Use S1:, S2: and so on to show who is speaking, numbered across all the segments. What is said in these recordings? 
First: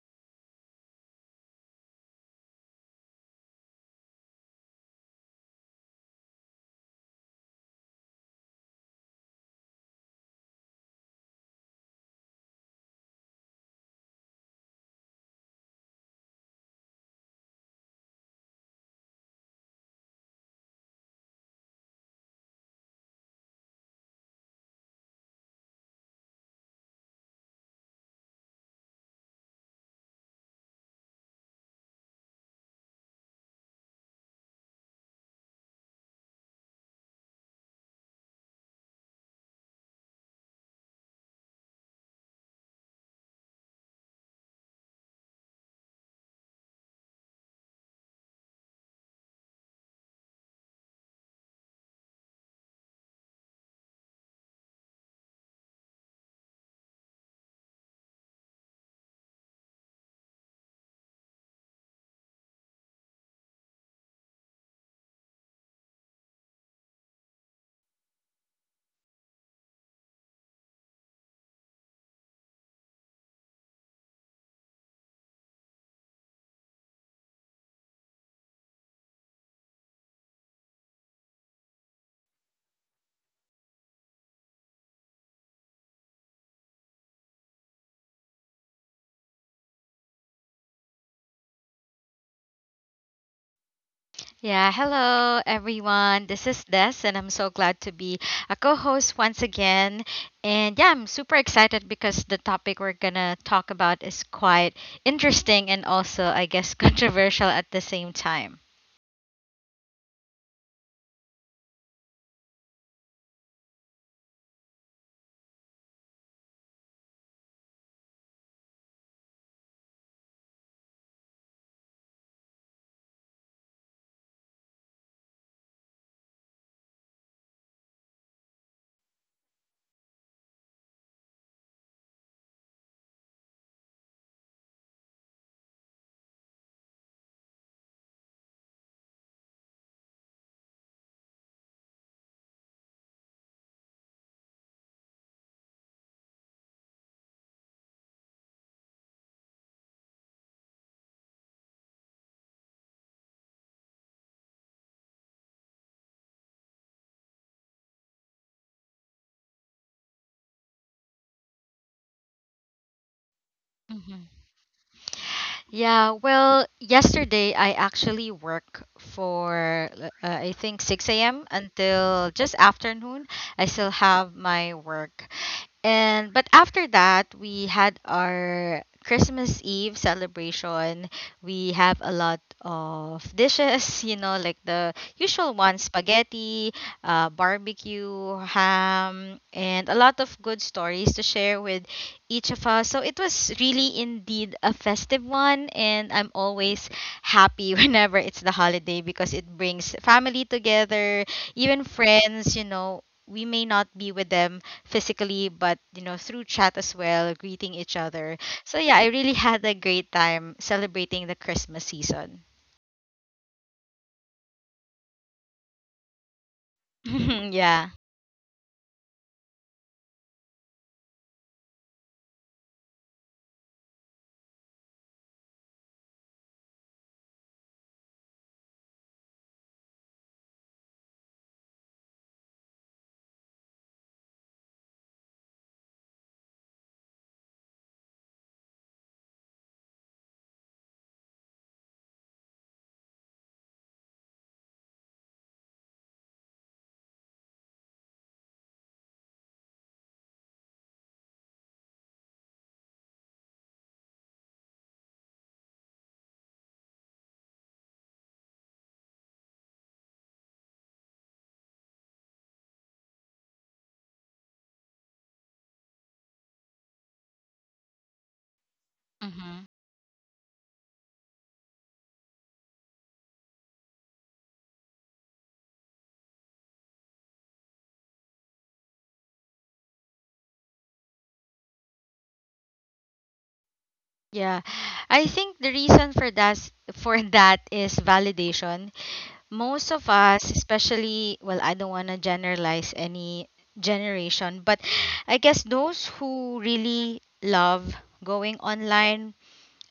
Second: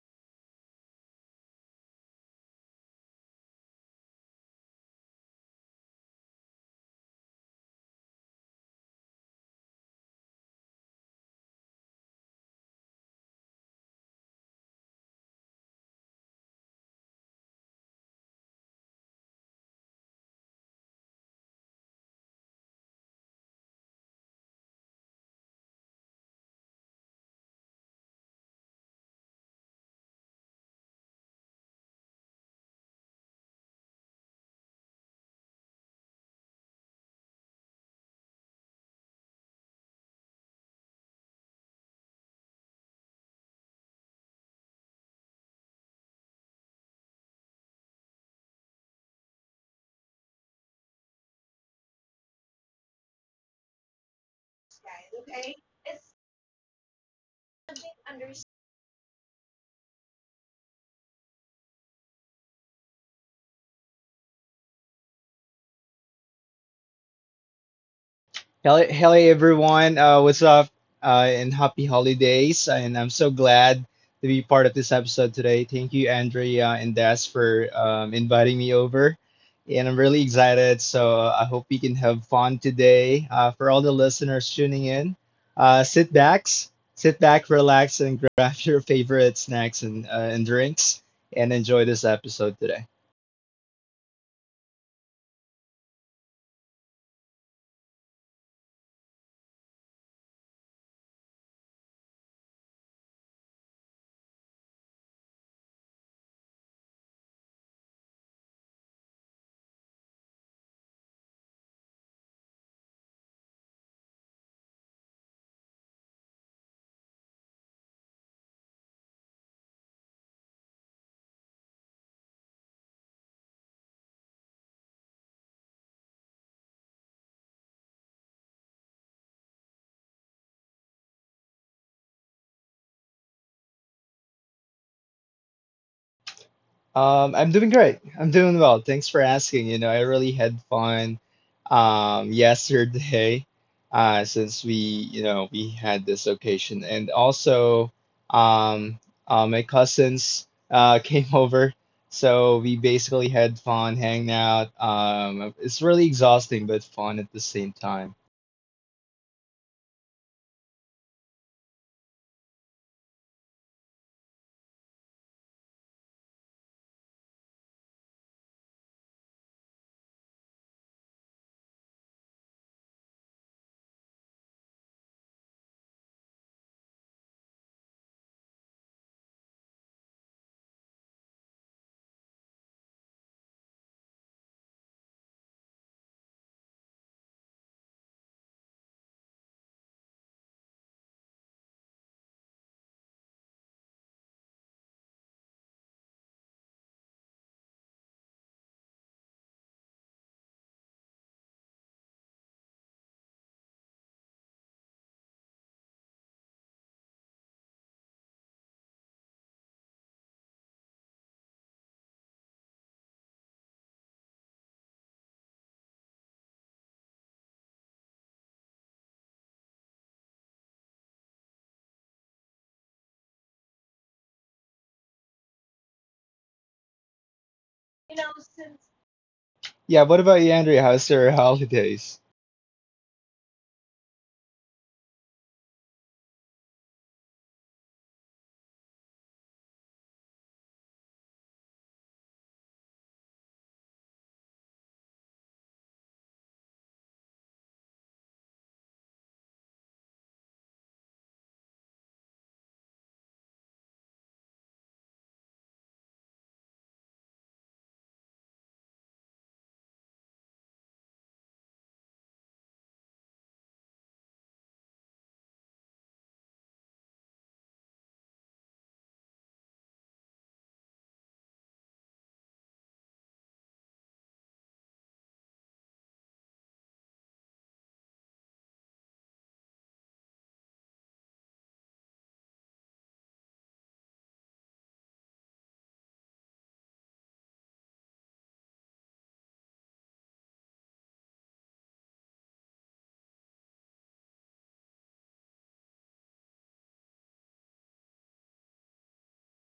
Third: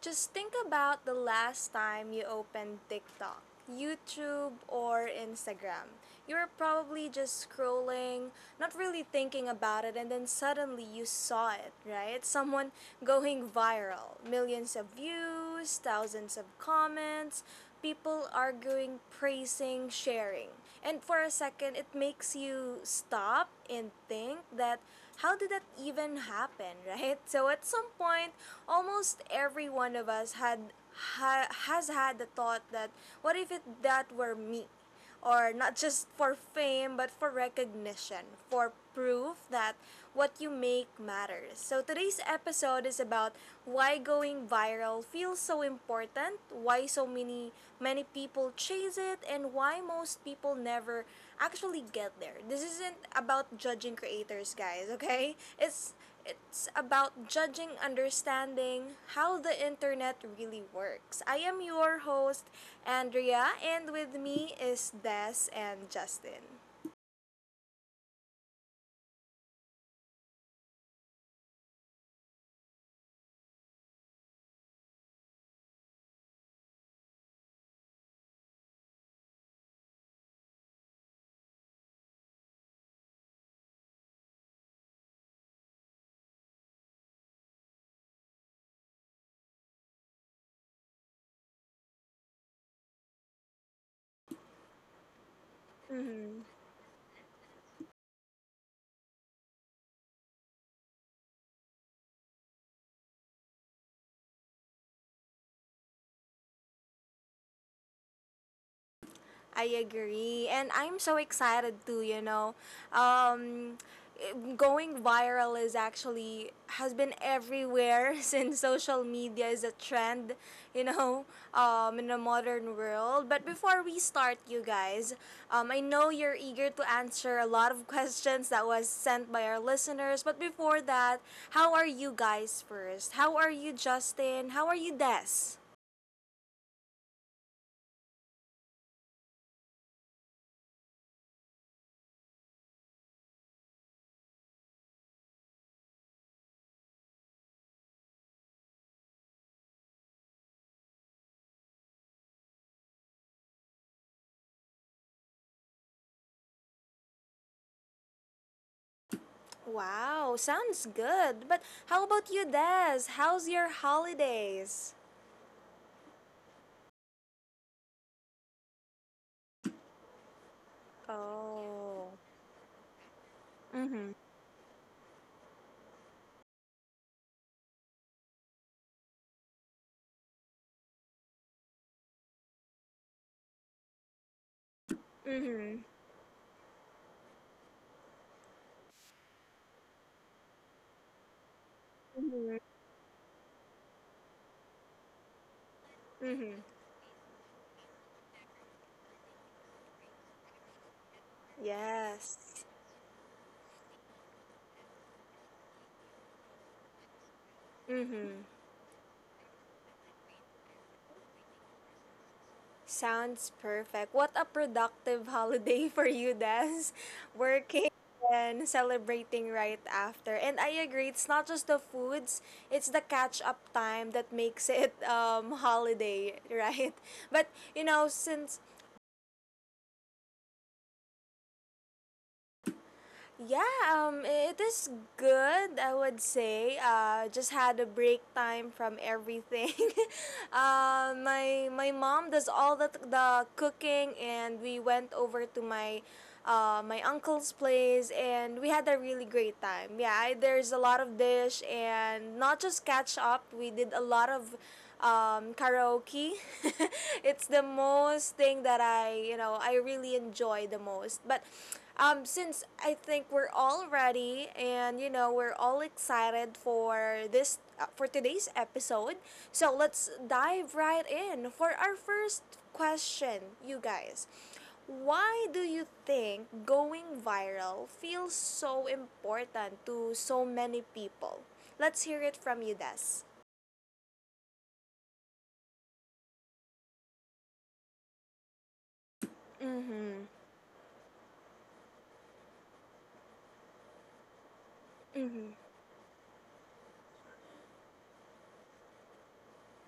S1: Just think about the last time you opened TikTok, YouTube, or Instagram. You were probably just scrolling, not really thinking about it, and then suddenly you saw it, right? Someone going viral. Millions of views, thousands of comments, people arguing, praising, sharing. And for a second, it makes you stop and think that how did that even happen, right? So at some point, almost every one of us had has had the thought that what if it that were me? Or not just for fame, but for recognition, for proof that what you make matters. So today's episode is about why going viral feels so important, why so many people chase it, and why most people never actually get there. This isn't about judging creators, guys, okay? It's about understanding how the internet really works. I am your host, Andrea, and with me is Des and Justin.
S2: Hello, hello everyone. What's up? And happy holidays. And I'm so glad to be part of this episode today. Thank you, Andrea and Des, for inviting me over. And I'm really excited. So I hope we can have fun today. For all the listeners tuning in, uh, sit back, sit back, relax, and grab your favorite snacks and drinks and enjoy this episode today.
S3: Yeah, hello everyone. This is Des, and I'm so glad to be a co host once again. And yeah, I'm super excited because the topic we're gonna talk about is quite interesting and also, I guess, controversial at the same time.
S1: I agree. And I'm so excited too, you know. Um, going viral is actually has been everywhere since social media is a trend, you know, in the modern world. But before we start, you guys, I know you're eager to answer a lot of questions that was sent by our listeners. But before that, how are you guys first? How are you, Justin? How are you, Des?
S2: I'm doing great. I'm doing well. Thanks for asking. You know, I really had fun yesterday since we had this occasion and also um my cousins came over. So we basically had fun hanging out. It's really exhausting but fun at the same time.
S1: Wow, sounds good. But how about you, Des? How's your
S3: Mhm.
S1: holidays?
S3: Yeah, well, yesterday I actually work for I think 6 a.m.
S1: Oh.
S3: until just afternoon. I still
S1: Mm-hmm.
S3: have my work. And but after that, we had our Christmas Eve celebration. We have a lot of dishes, you know, like the usual
S1: Mm-hmm.
S3: ones: spaghetti, barbecue, ham, and a lot of good stories to share with each
S1: Mm-hmm.
S3: of us. So it was really indeed a festive one, and I'm
S1: Mm-hmm.
S3: always happy whenever it's the holiday because it brings family together, even friends,
S1: Yes.
S3: you know. We may not be with them physically, but you know, through chat as well, greeting each other.
S1: Mm-hmm.
S3: So yeah, I really had a great time celebrating the Christmas season.
S1: Sounds perfect. What a productive holiday for you, Des. Working
S3: Yeah.
S1: and celebrating right after. And I agree, it's not just the foods, it's the catch-up time that makes it holiday, right? But you know, since
S2: Yeah, what about you, Andrea? How's your holidays?
S1: yeah, it is good, I would say. Just had a break time from everything. My mom does all the cooking, and we went over to my my uncle's place, and we had a really great time. Yeah, there's a lot of dish, and not just catch up. We did a lot of karaoke. It's the most thing that I, you know, I really enjoy the most. But since I think we're all ready and, you know, we're all excited for for today's episode,
S3: Hmm.
S1: so let's dive right in for our first question, you guys. Why do you think going viral feels so important to so many people? Let's hear it from you, Des.
S3: Yeah. I think the reason for that for that is validation. Most of us, especially, well, I don't want to generalize any generation, but I guess those who really love going online.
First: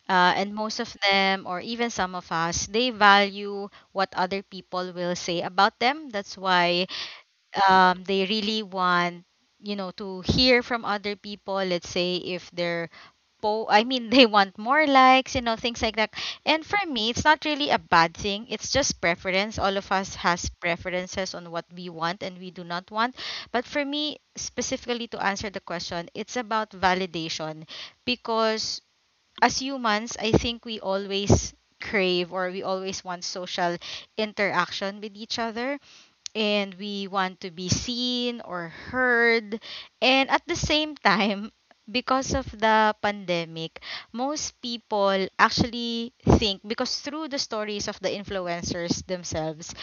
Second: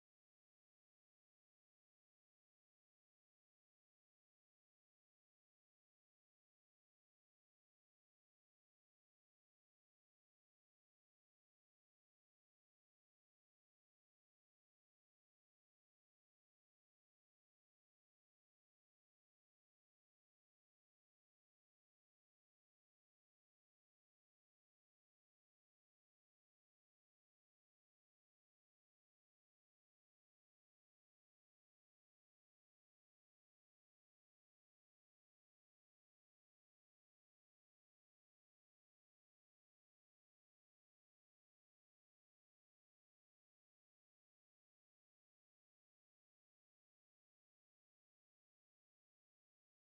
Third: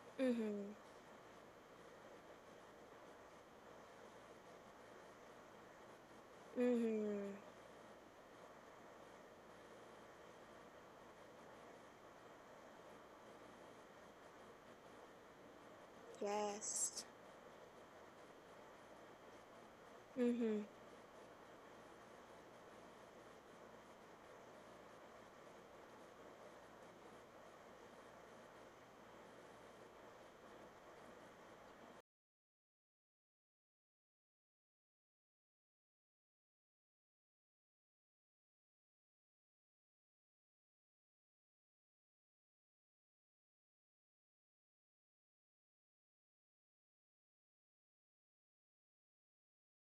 S3: And
S1: Mm-hmm.
S3: most of them, or even some of us, they value what other people will say about them. That's why
S1: Mm-hmm.
S3: they really want, you know, to hear from other people. Let's say if they're po I mean, they want more likes, you know, things like that. And for
S1: Yes.
S3: me, it's not really a bad thing. It's just preference. All of us has
S1: Mm-hmm.
S3: preferences on what we want and we do not want. But for me, specifically to answer the question, it's about validation because as humans, I think we always crave or we always want social interaction with each other, and we want to be seen or heard. And at the same time, because of the pandemic, most people actually think, because through the stories of the influencers themselves,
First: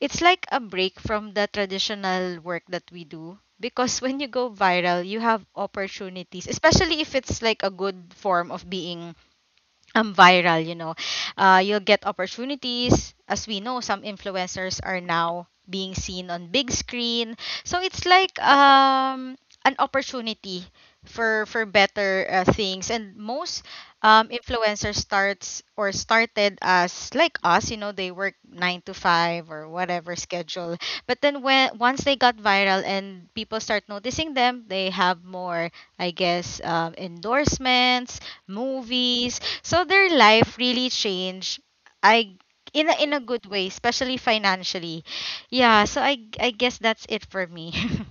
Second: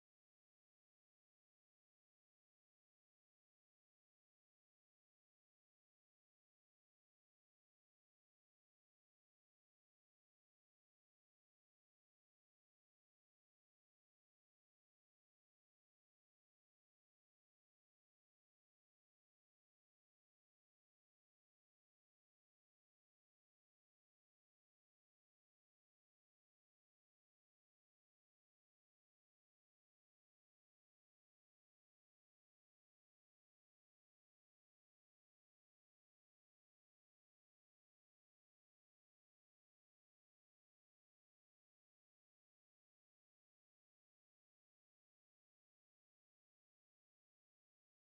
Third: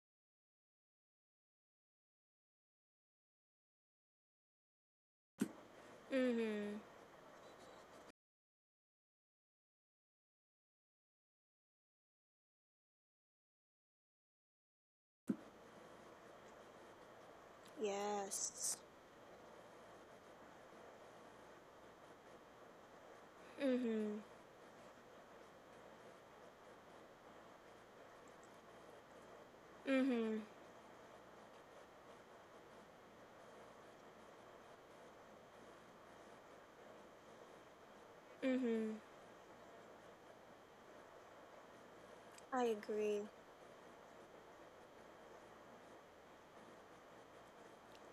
S3: it's like a break from the traditional work that we do, because when you go viral you have opportunities,
S1: Mm-hmm.
S3: especially if it's like a good form of being viral, you know. You'll get opportunities. As we know, some influencers are now being seen on big screen. So it's like
S1: Yes.
S3: an opportunity for better things. And most
S1: Mm-hmm.
S3: influencers starts or started as like us, you know, they work 9 to 5 or whatever
S1: Mm-hmm.
S3: schedule. But then, when once they got viral and people start noticing them, they have more, I guess, endorsements,
S1: Mm-hmm.
S3: movies. So their life really changed. I
S1: I
S3: In a, in
S1: agree.
S3: a good way, especially financially. Yeah, so I guess that's it for me.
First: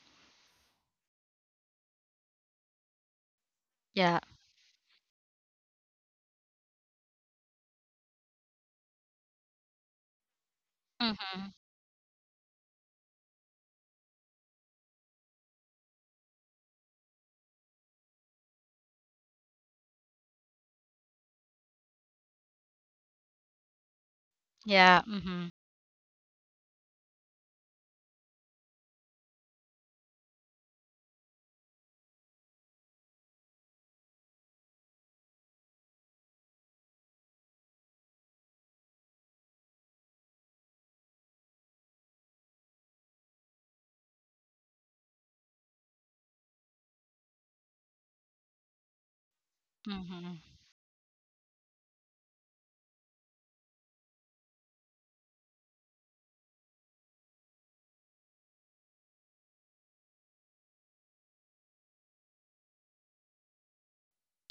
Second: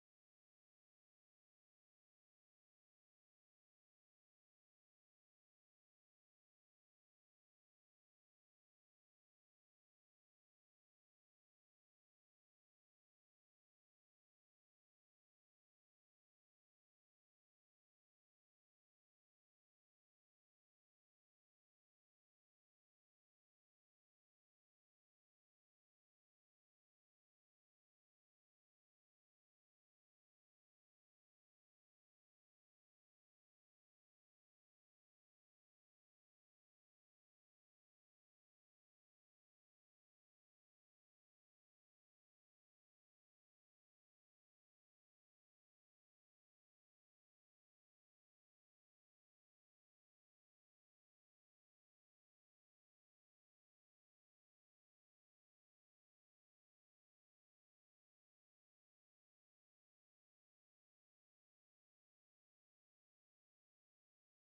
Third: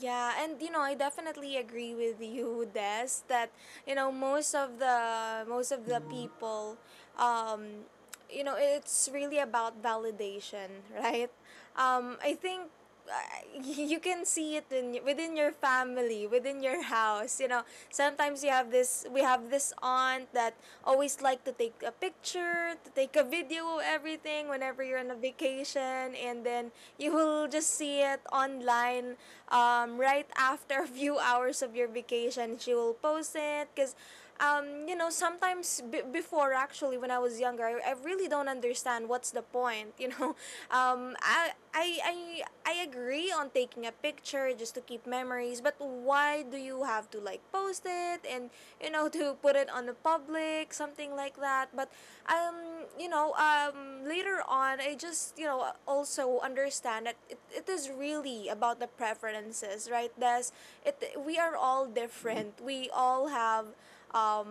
S1: Yeah, and you know, I definitely agree with you, Des, that you know
S3: Yeah.
S1: most of the people, um, you know, it's really about validation, right?
S3: Mhm.
S1: I think uh, you can see it in within your family, within your house. You know, sometimes you have this. We have this aunt that always like to take a picture, to take a video, of everything whenever
S3: Yeah,
S1: you're on a
S3: mhm.
S1: vacation, and then you'll just see it online right after a few hours of your vacation. She will post it because, you know, sometimes before actually when I was younger, I really don't understand what's the point. You know, um, I, I I agree on taking a picture just to keep memories, but why do you have to like post it and you know to put it on the
S3: Mhm.
S1: public something like that? But you know, later on I just, you know, also understand that it is really about the preferences, right? We are all different. We all have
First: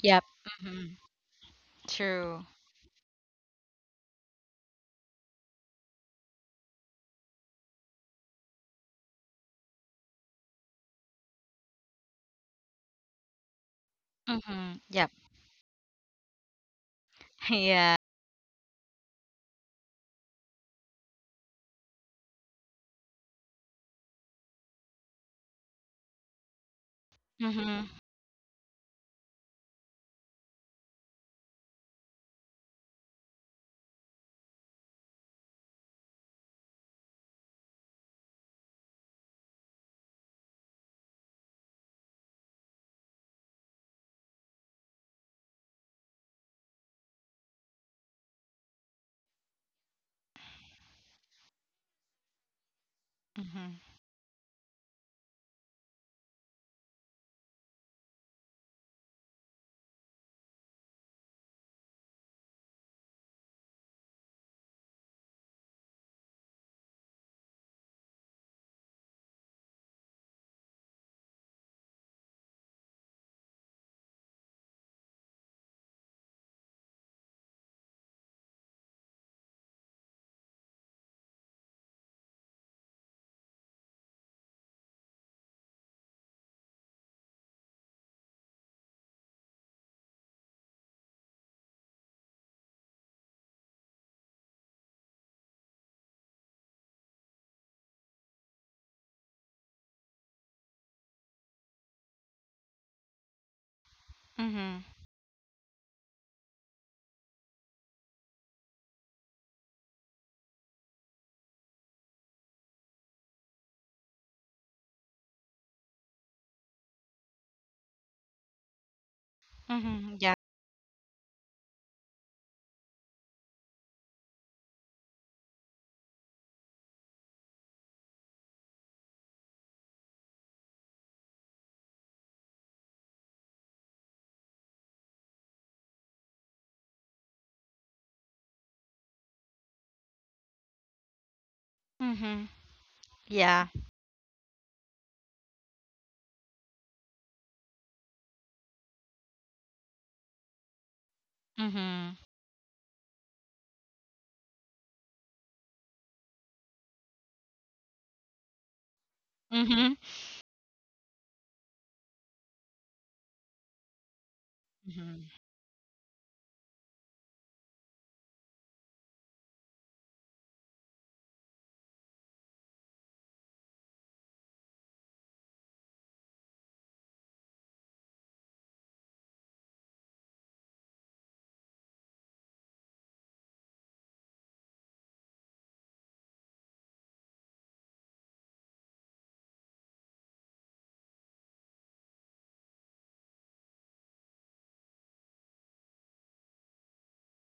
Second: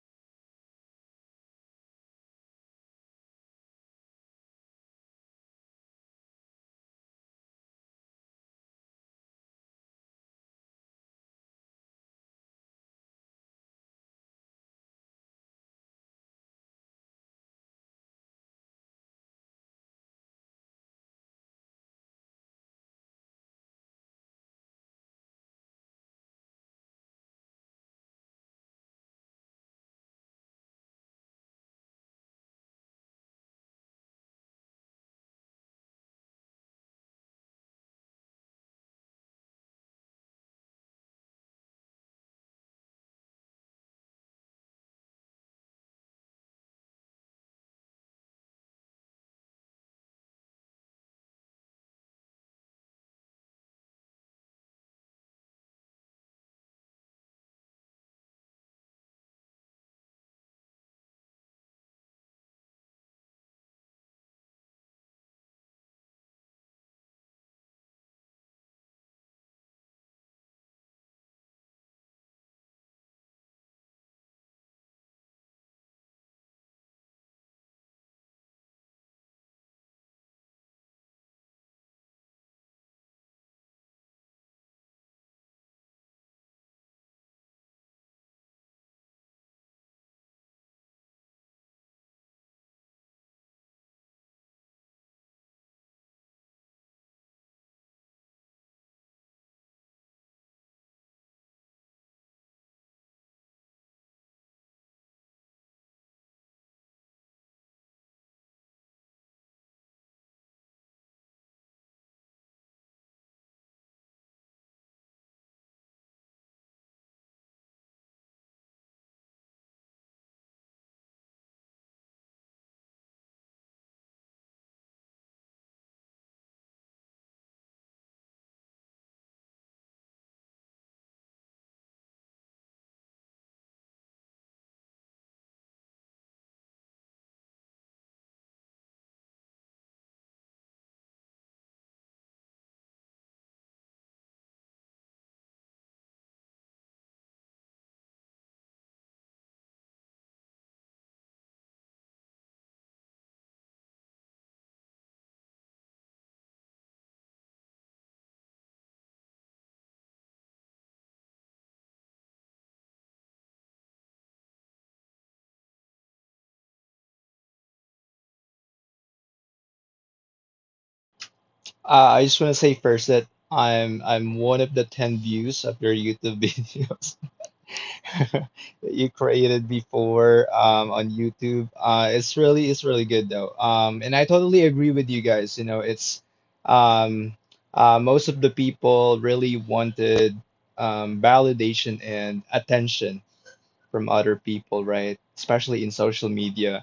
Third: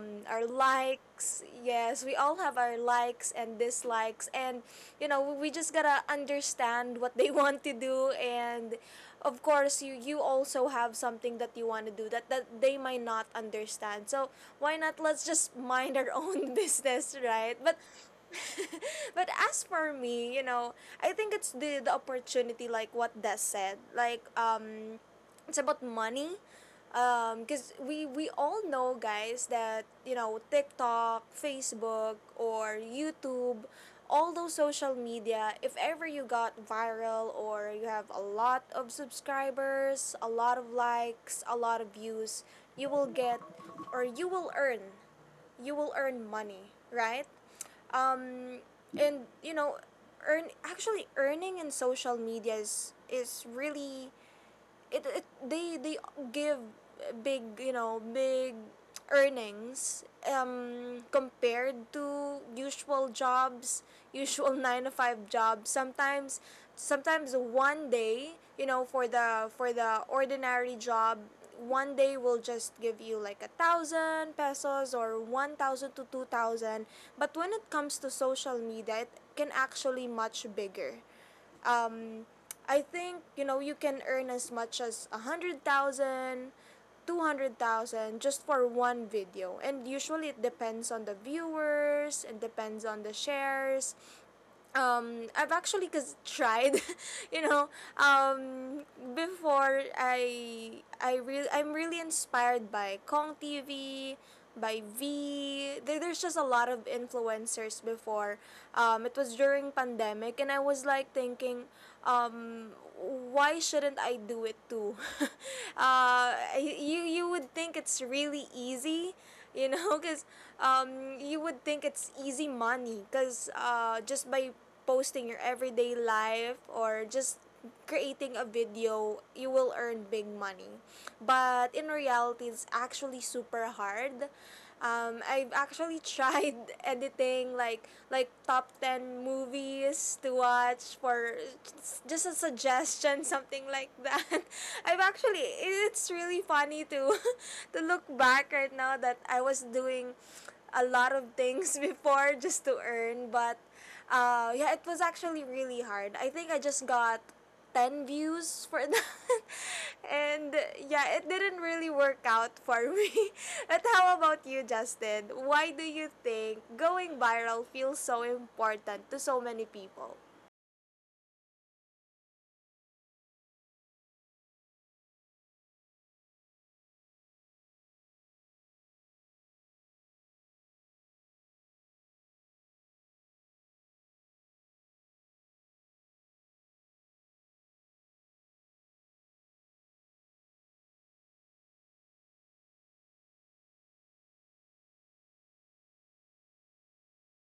S3: Yep.
S1: our
S3: Mhm.
S1: likes. Yes, we all
S3: True.
S1: have our likes and dislikes. And, you know, we just gotta understand what they want to do. And, of course, you also have something that you want to do that, that they might not understand. So, why
S3: Mhm.
S1: not
S3: Yep.
S1: let's just mind our own business, right? But
S3: Yeah.
S1: but as for me, you know, I think it's the opportunity like what Des said. Like it's about money. Cuz
S3: Mhm.
S1: we all know, guys, that, you know, TikTok, Facebook or YouTube, all those social media, if ever you got viral or you have a lot of subscribers, a lot of likes, a lot of views, you will get you will earn money, right? um, and you know, earning in social media is
S3: Mhm.
S1: really it, it they give big, you know, big earnings compared to usual jobs, usual 9 to 5 jobs. Sometimes one day, you know, for the ordinary job, one day will just give you like a thousand pesos or 1,000 to 2,000, but when it comes to social media it can actually much bigger. um, I think, you know, you can earn as much as 100,000, 200,000 just for one video, and usually it depends on the viewers. It depends on the shares. I've actually cause Tried you know um before I really I'm really inspired by Kong TV by
S3: Mhm.
S1: V. There's just a lot of influencers before. It was during pandemic and I was like thinking, why shouldn't I do it too? uh you you would think it's really easy, you know,
S3: Mhm.
S1: because
S3: Yeah.
S1: you would think it's easy money because just by posting your everyday life or just creating a video you will earn big money, but in reality it's actually super hard. I've actually tried editing like top 10 movies to watch for just a
S3: Mhm.
S1: suggestion, something
S3: Yeah.
S1: like that. I've actually, it's really funny to to look back right now that I was doing a lot of things
S3: Mhm.
S1: before just to earn, but yeah, it was actually really hard. I think I just got 10 views for that.
S3: Mhm.
S1: And yeah, it didn't really work out for me. But how about you,
S3: Mhm.
S1: Justin? Why do you think going viral feels so important to so many people?
S2: Uh, I just want to say first that I'm one of the 10 views of your YouTube videos. That you created before on YouTube. Uh, it's really good though. And I totally agree with you guys. You know, it's um, most of the people really wanted validation and attention from other people, right? Especially in social media.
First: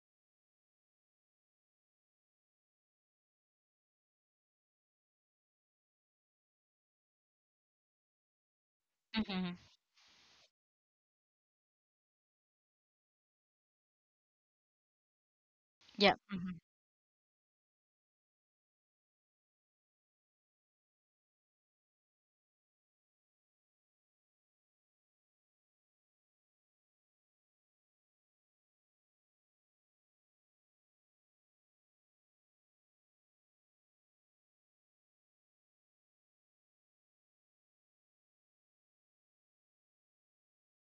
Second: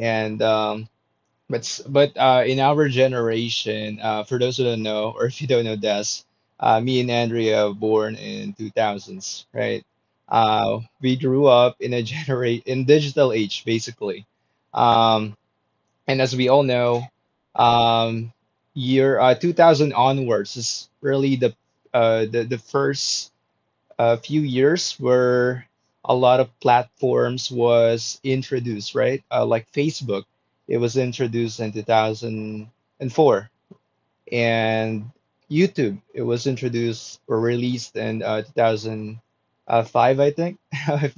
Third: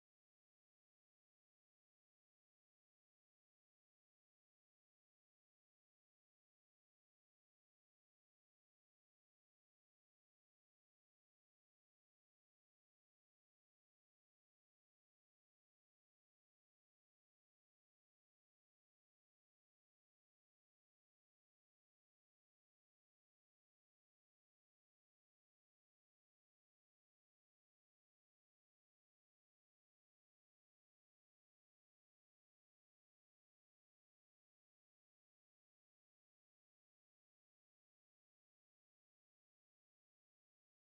S2: And but s- but in our generation, for those who don't know, or if you don't know Des, me and Andrea born in 2000s,
S3: Mhm.
S2: right? We grew up in a generate in digital age, basically. Um, and as we
S3: Yep.
S2: all know,
S3: Mhm.
S2: um, year 2000 onwards is really the first a few years where a lot of platforms was introduced, right? Like Facebook, it was introduced in 2004, and four, and YouTube, it was introduced or released in 2005, I think, if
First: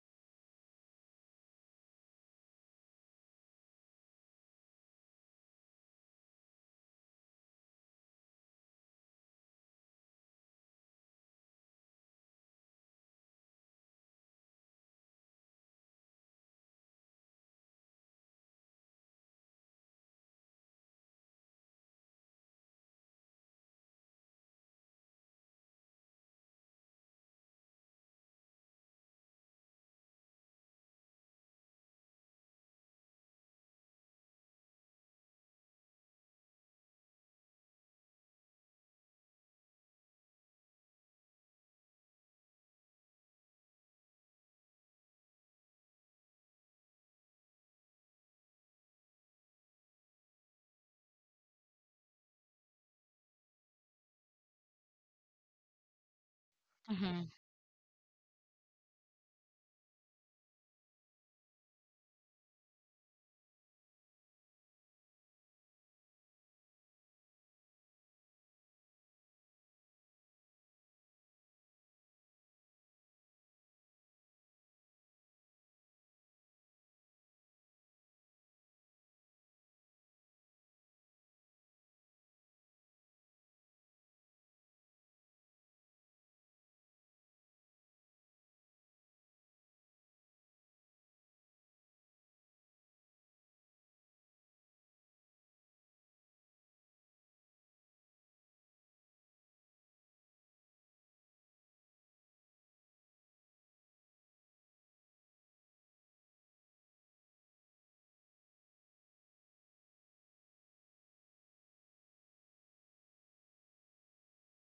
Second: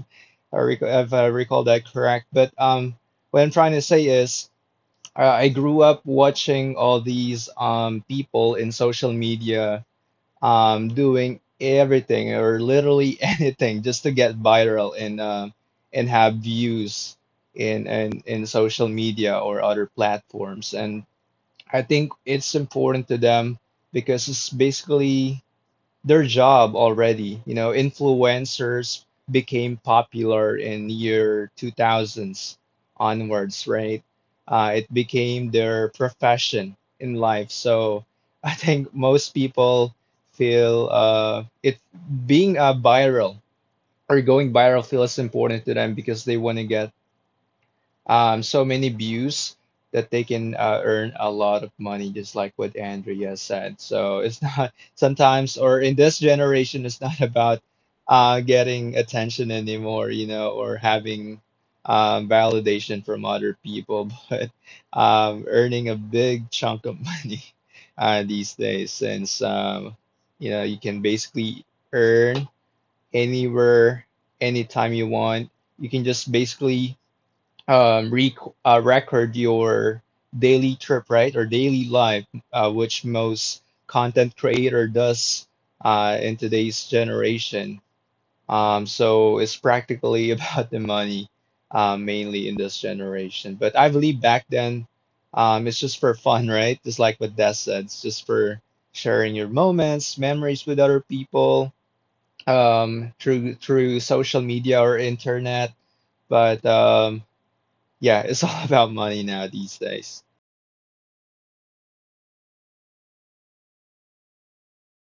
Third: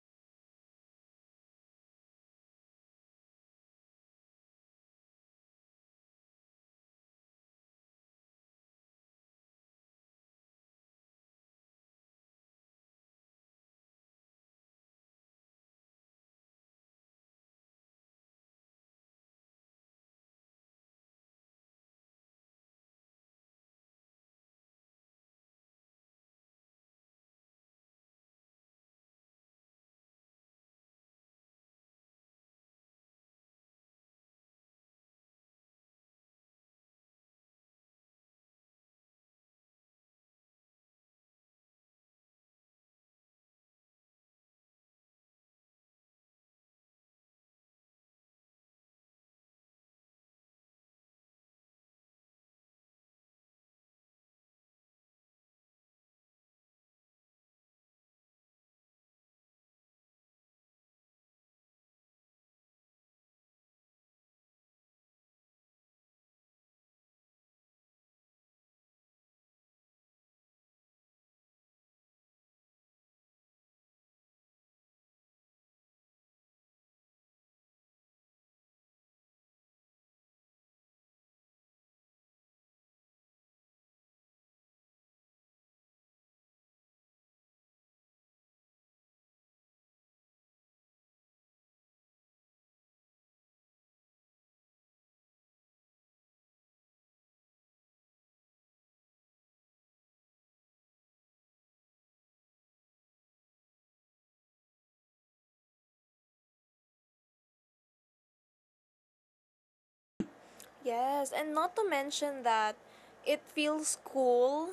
S2: I, rec- if I recall that correct. But what I'm trying to say is, I grew up watching all these people in social media doing everything or literally anything just to get viral and have views in social media or other platforms. And I think it's important to them because it's basically their job already. You know, influencers became popular in year 2000s onwards, right? It became their profession in life. So I think most people feel it being a viral or going viral feels important to them because they want to get so many views that they can earn a lot of money, just like what Andrea said. So it's not sometimes, or in this generation, it's not
S3: Mhm.
S2: about getting attention anymore, you know, or having validation from other people, but earning a big chunk of money these days, since you know you can basically earn anywhere, anytime you want. You can just basically record your daily trip, right, or daily life, which most content creator does in today's generation. So it's practically about the money, mainly in this generation. But I believe back then, it's just for fun, right? Just like what Des said, it's just for sharing your moments, memories with other people through social media or internet. But yeah, it's all about money now these days.
S1: Yes, and not to mention that it feels cool,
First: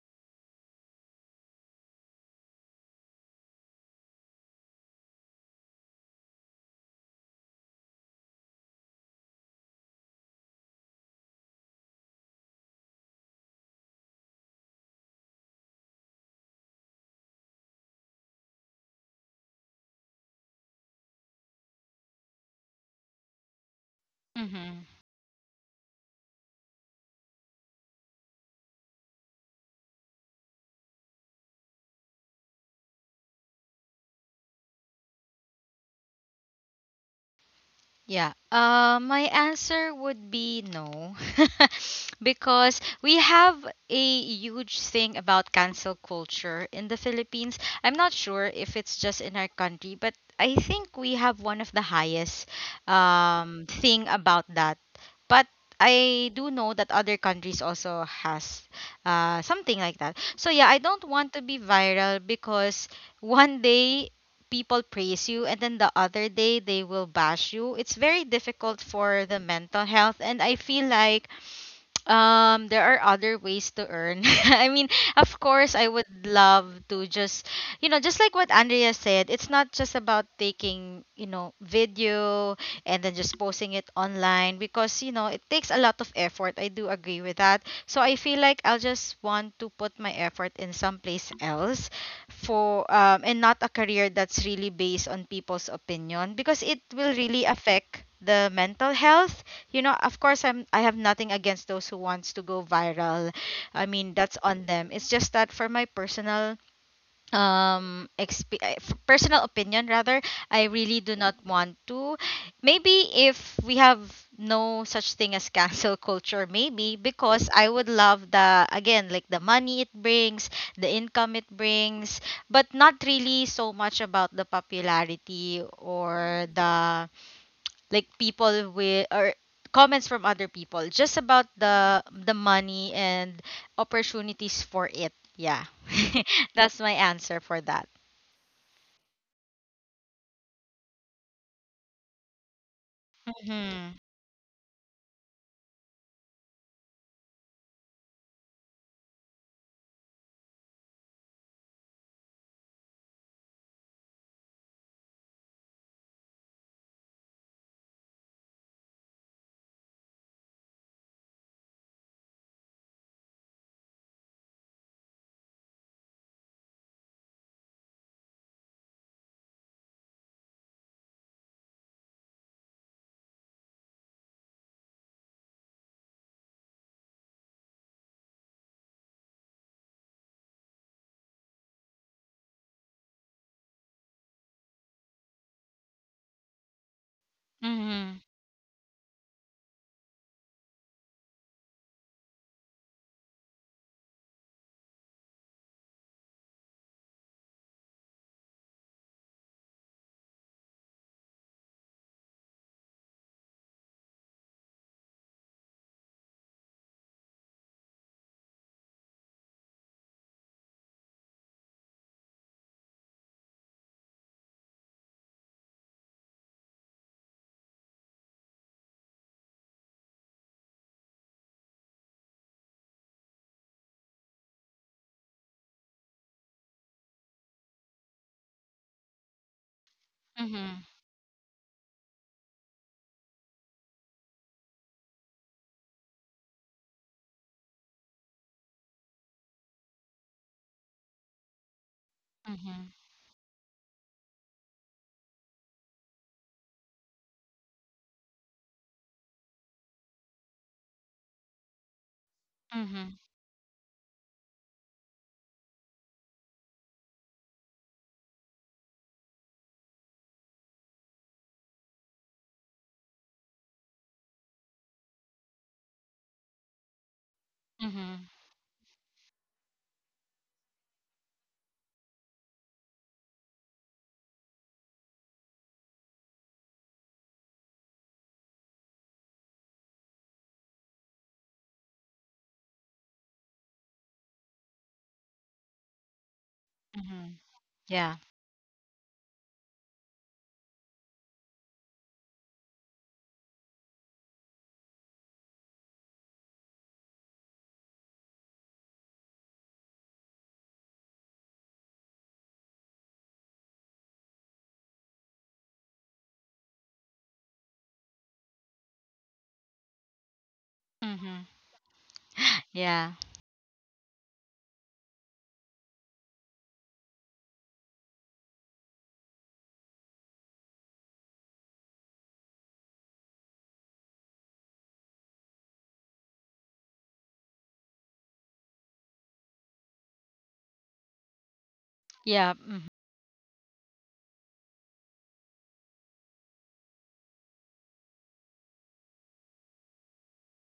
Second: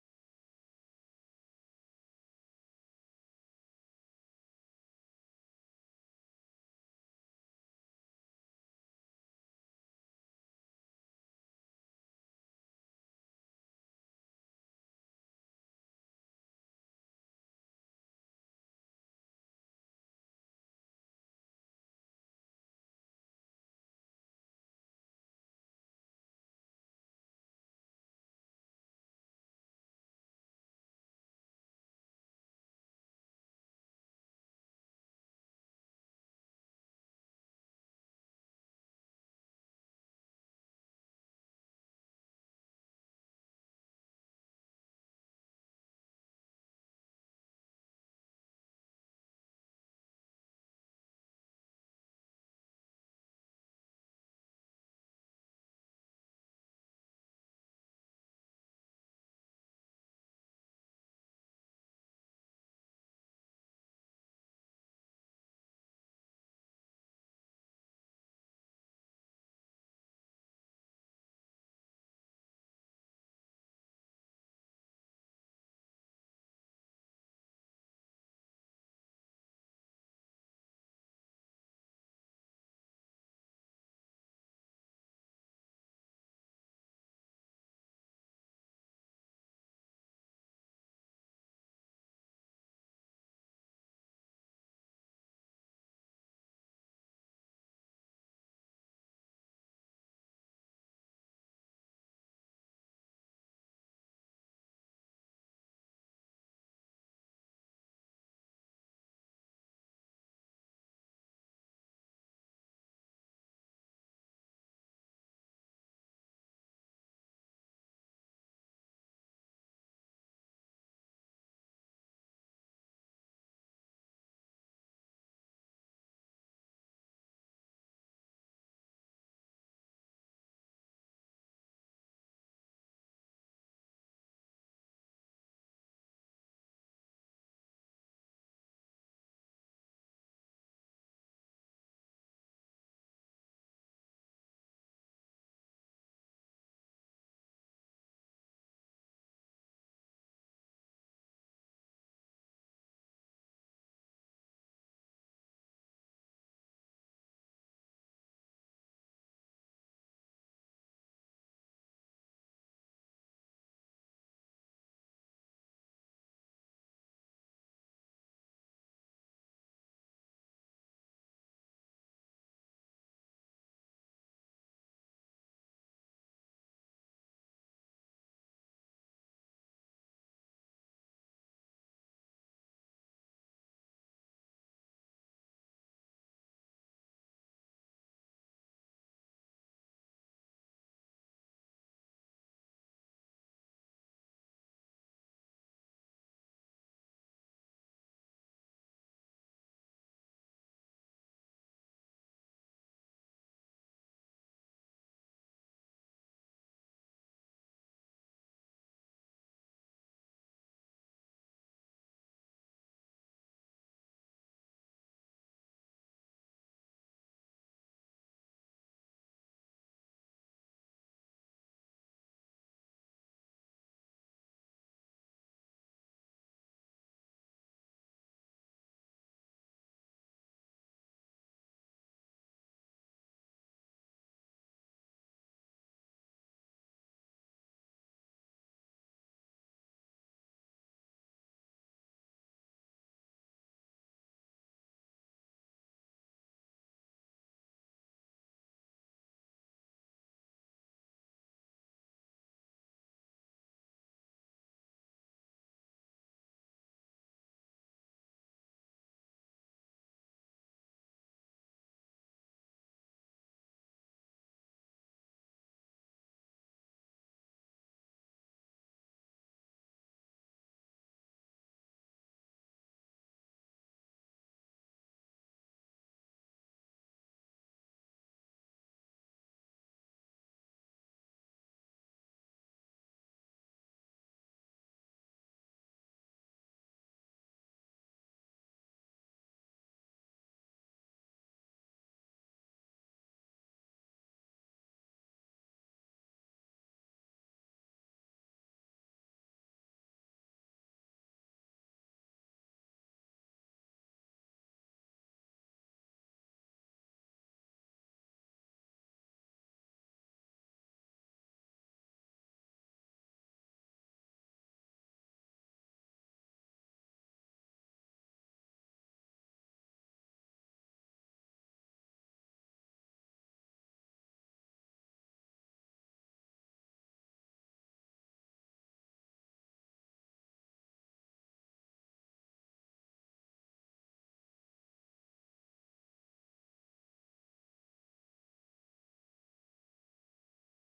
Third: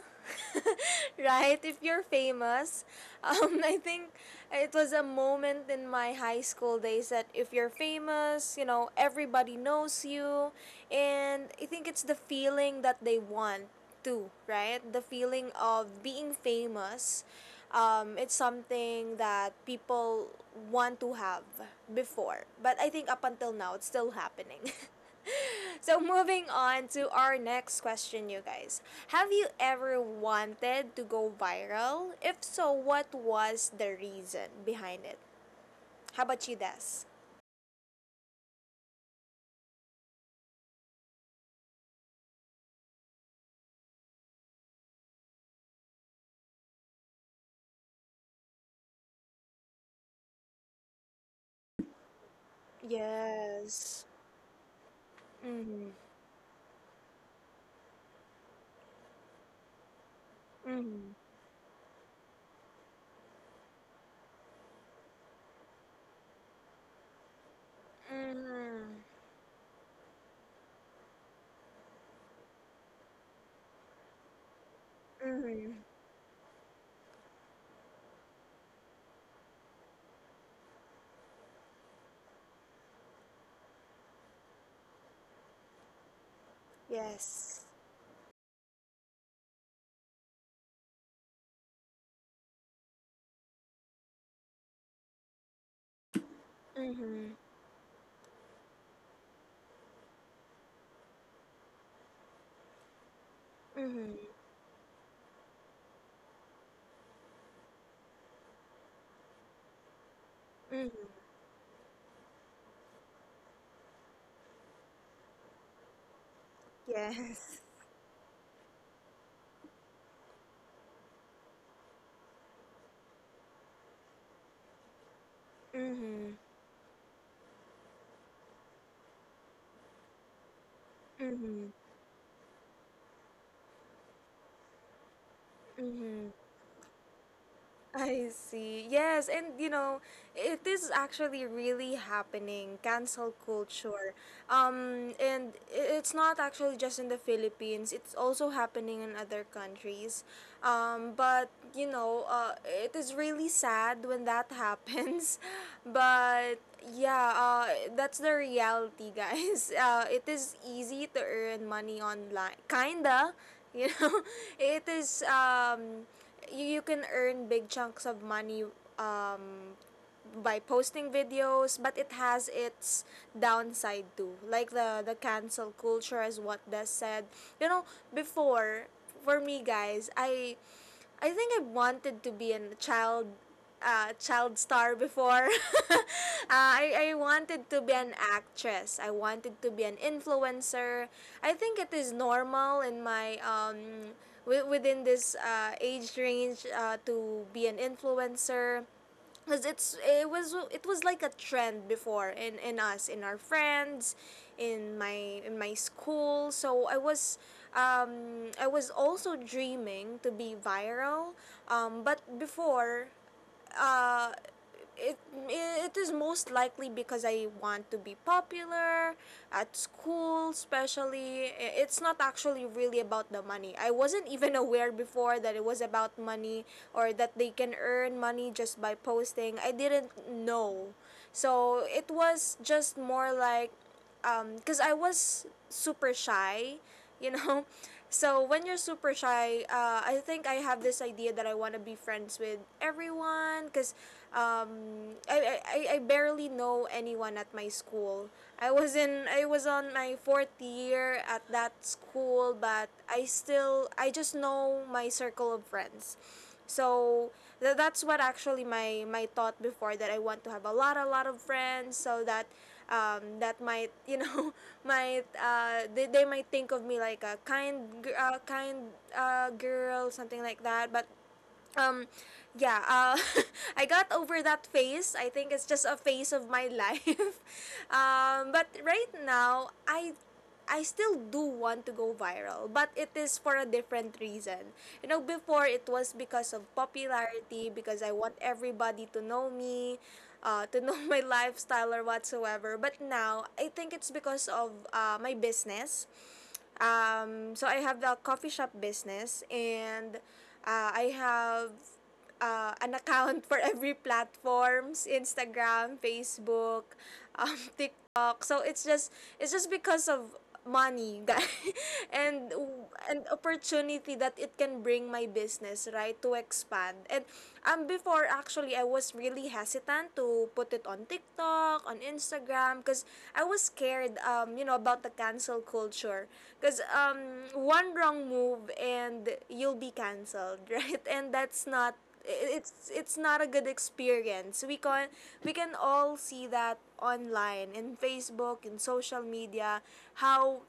S1: right? If you're famous. I think it was a moment in my high school days that if you're famous, you know, everybody knows you. And I think it's the feeling that they want too, right? The feeling of being famous. It's something that people want to have before. But I think up until now, it's still happening.
S3: Mhm.
S1: So moving on to our next question, you guys. Have you ever wanted to go viral? If so, what was the reason behind it? How about you, Des?
S3: Yeah. My answer would be no. Because we have a huge thing about cancel culture in the Philippines. I'm not sure if it's just in our country, but I think we have one of the highest thing
S1: Yes.
S3: about that. But
S1: Mm-hmm.
S3: I do know that other countries also has something like that. So yeah, I don't
S1: Mm-hmm.
S3: want to be viral because one day people praise you and then the other day they will bash you. It's very difficult
S1: Mm-hmm.
S3: for the mental health, and I feel like there are other ways to earn. I mean, of course, I
S1: Mm-hmm.
S3: would love to just, you know, just like what Andrea said, it's not just about taking, you know, video and then just posting it online, because, you know, it takes a lot of effort. I do agree with
S1: Yes.
S3: that. So I feel like I'll just want to put my effort in someplace else for, and not a career that's really based on people's opinion, because it will
S1: Mm-hmm.
S3: really affect the mental health. You know, of course, I have nothing against those who wants to go viral. I mean,
S1: Mm-hmm.
S3: that's on them. It's just that for my personal opinion rather, I really do
S1: Mm-hmm.
S3: not want to. Maybe if we have no such thing as cancel culture, maybe, because
S1: Yes.
S3: I would love, the again, like, the money it brings, the income it brings, but not really so much about the popularity
S1: Mm-hmm.
S3: or the, like people with or comments from other people, just about
S1: Mm-hmm.
S3: the money and opportunities for it. Yeah.
S1: Mm-hmm.
S3: That's my answer for that.
S1: I see. Yes, and you know, it is actually really happening, cancel
S3: Mhm.
S1: culture. And it's not actually just in the Philippines, it's also happening in other countries. But you know, it is really sad when that happens. But yeah, that's the reality, guys. It is easy to earn money online, kinda. You know, it is you can earn big chunks of money um by posting videos, but it has its downside too. Like the cancel culture is what Des said. You know, before for me, guys, I think I wanted to be a child child star before. uh, I wanted to be an
S3: Mhm.
S1: actress. I wanted to be an influencer. I think it is normal in my within this age range to be an influencer because it was like a trend before in our friends, in my school, so I was also dreaming to be viral. But before uh, it it is most likely because I want to be popular at school, especially. It's not actually really about the money. I wasn't even aware before that it was about money or that they can earn money just by posting. I didn't
S3: Mhm.
S1: know. So it was just more like because I was super shy, you know. So when you're super shy, I think I have this idea that I want to be friends with
S3: Mhm.
S1: everyone because I barely know anyone at my school. I was on my fourth year at that school, but
S3: Mhm.
S1: I just know my circle of friends. So that's what actually my thought before. That I want to have a lot of friends so that, that might, might, they might think of me like a kind
S3: Mhm.
S1: kind, girl, something like that. But um yeah uh I got over that phase. I think it's just a phase of my life. But right now, I still do want to go viral, but it is for a different reason. You know, before it was because of
S3: Mhm.
S1: popularity, because
S3: Yeah.
S1: I want everybody to know me, to know my lifestyle or whatsoever. But now, I think it's because of my business. So I have the coffee shop business, and I have an account for every platforms: Instagram, Facebook, TikTok. So it's just because of money,
S3: Mhm.
S1: guys, and
S3: Yeah.
S1: an opportunity that it can bring my business, right, to expand. And before actually, I was really hesitant to put it on TikTok, on Instagram, because I was scared, you know, about the cancel culture. Because One wrong move and you'll be canceled, right? And that's not,
S3: Yeah. Mhm.
S1: it's not a good experience. We can all see that online, in Facebook, in social media, how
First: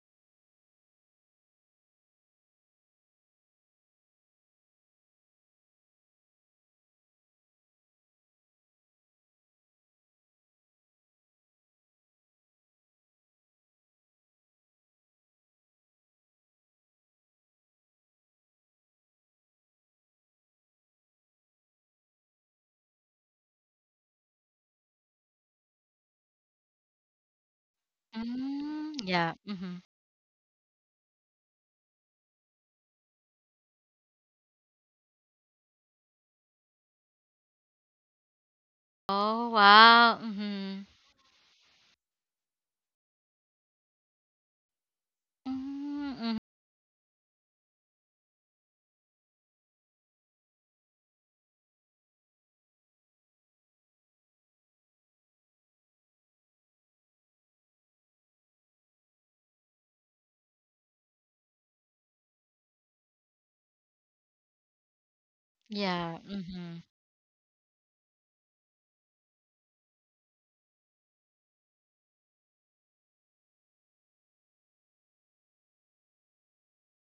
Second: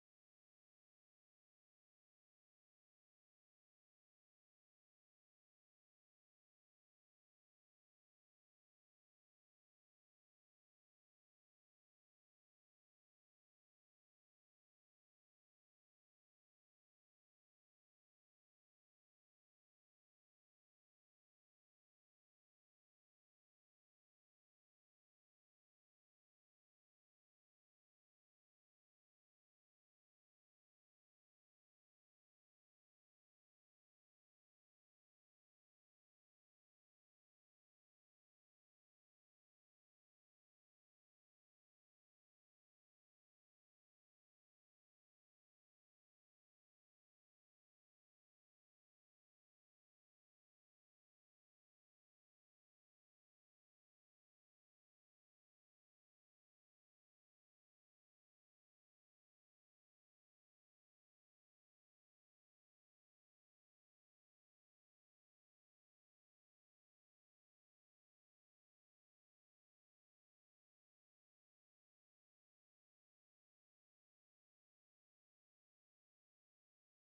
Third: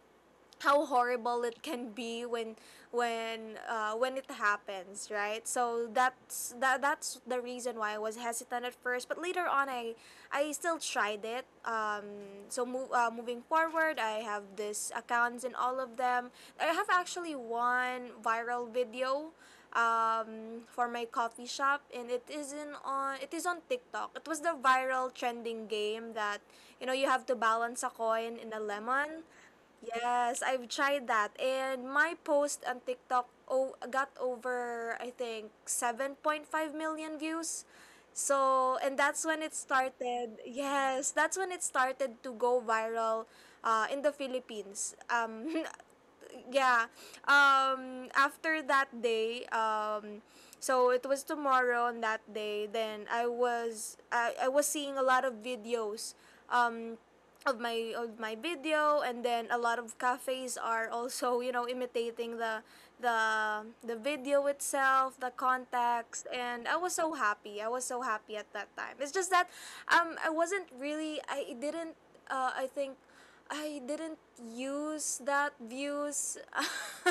S1: how horrible it can be when, when it happens, right? So that's the reason why I was hesitant at first, but later on, I still tried it. Moving forward, I have this accounts in all of them. I have actually one viral video, for my coffee shop, and it isn't on it is on TikTok. It was the viral trending game that, you know, you have to balance a coin in a
S3: Mm,
S1: lemon.
S3: yeah. Mhm.
S1: Yes, I've tried that. And my post on TikTok got over, I think, 7.5 million views. So, and that's when
S3: Oh,
S1: it
S3: wow.
S1: started.
S3: Mhm.
S1: Yes, that's when it started to go viral in the Philippines.
S3: Mm, mhm.
S1: Yeah. After that day, so it was tomorrow on that day. Then I was seeing a lot of videos. Um, of my video, and then a lot of cafes are also you know imitating the, the video itself, the
S3: Yeah.
S1: context. And I
S3: Mhm.
S1: was so happy, I was so happy at that time. It's just that, I wasn't really I didn't I think I didn't use that views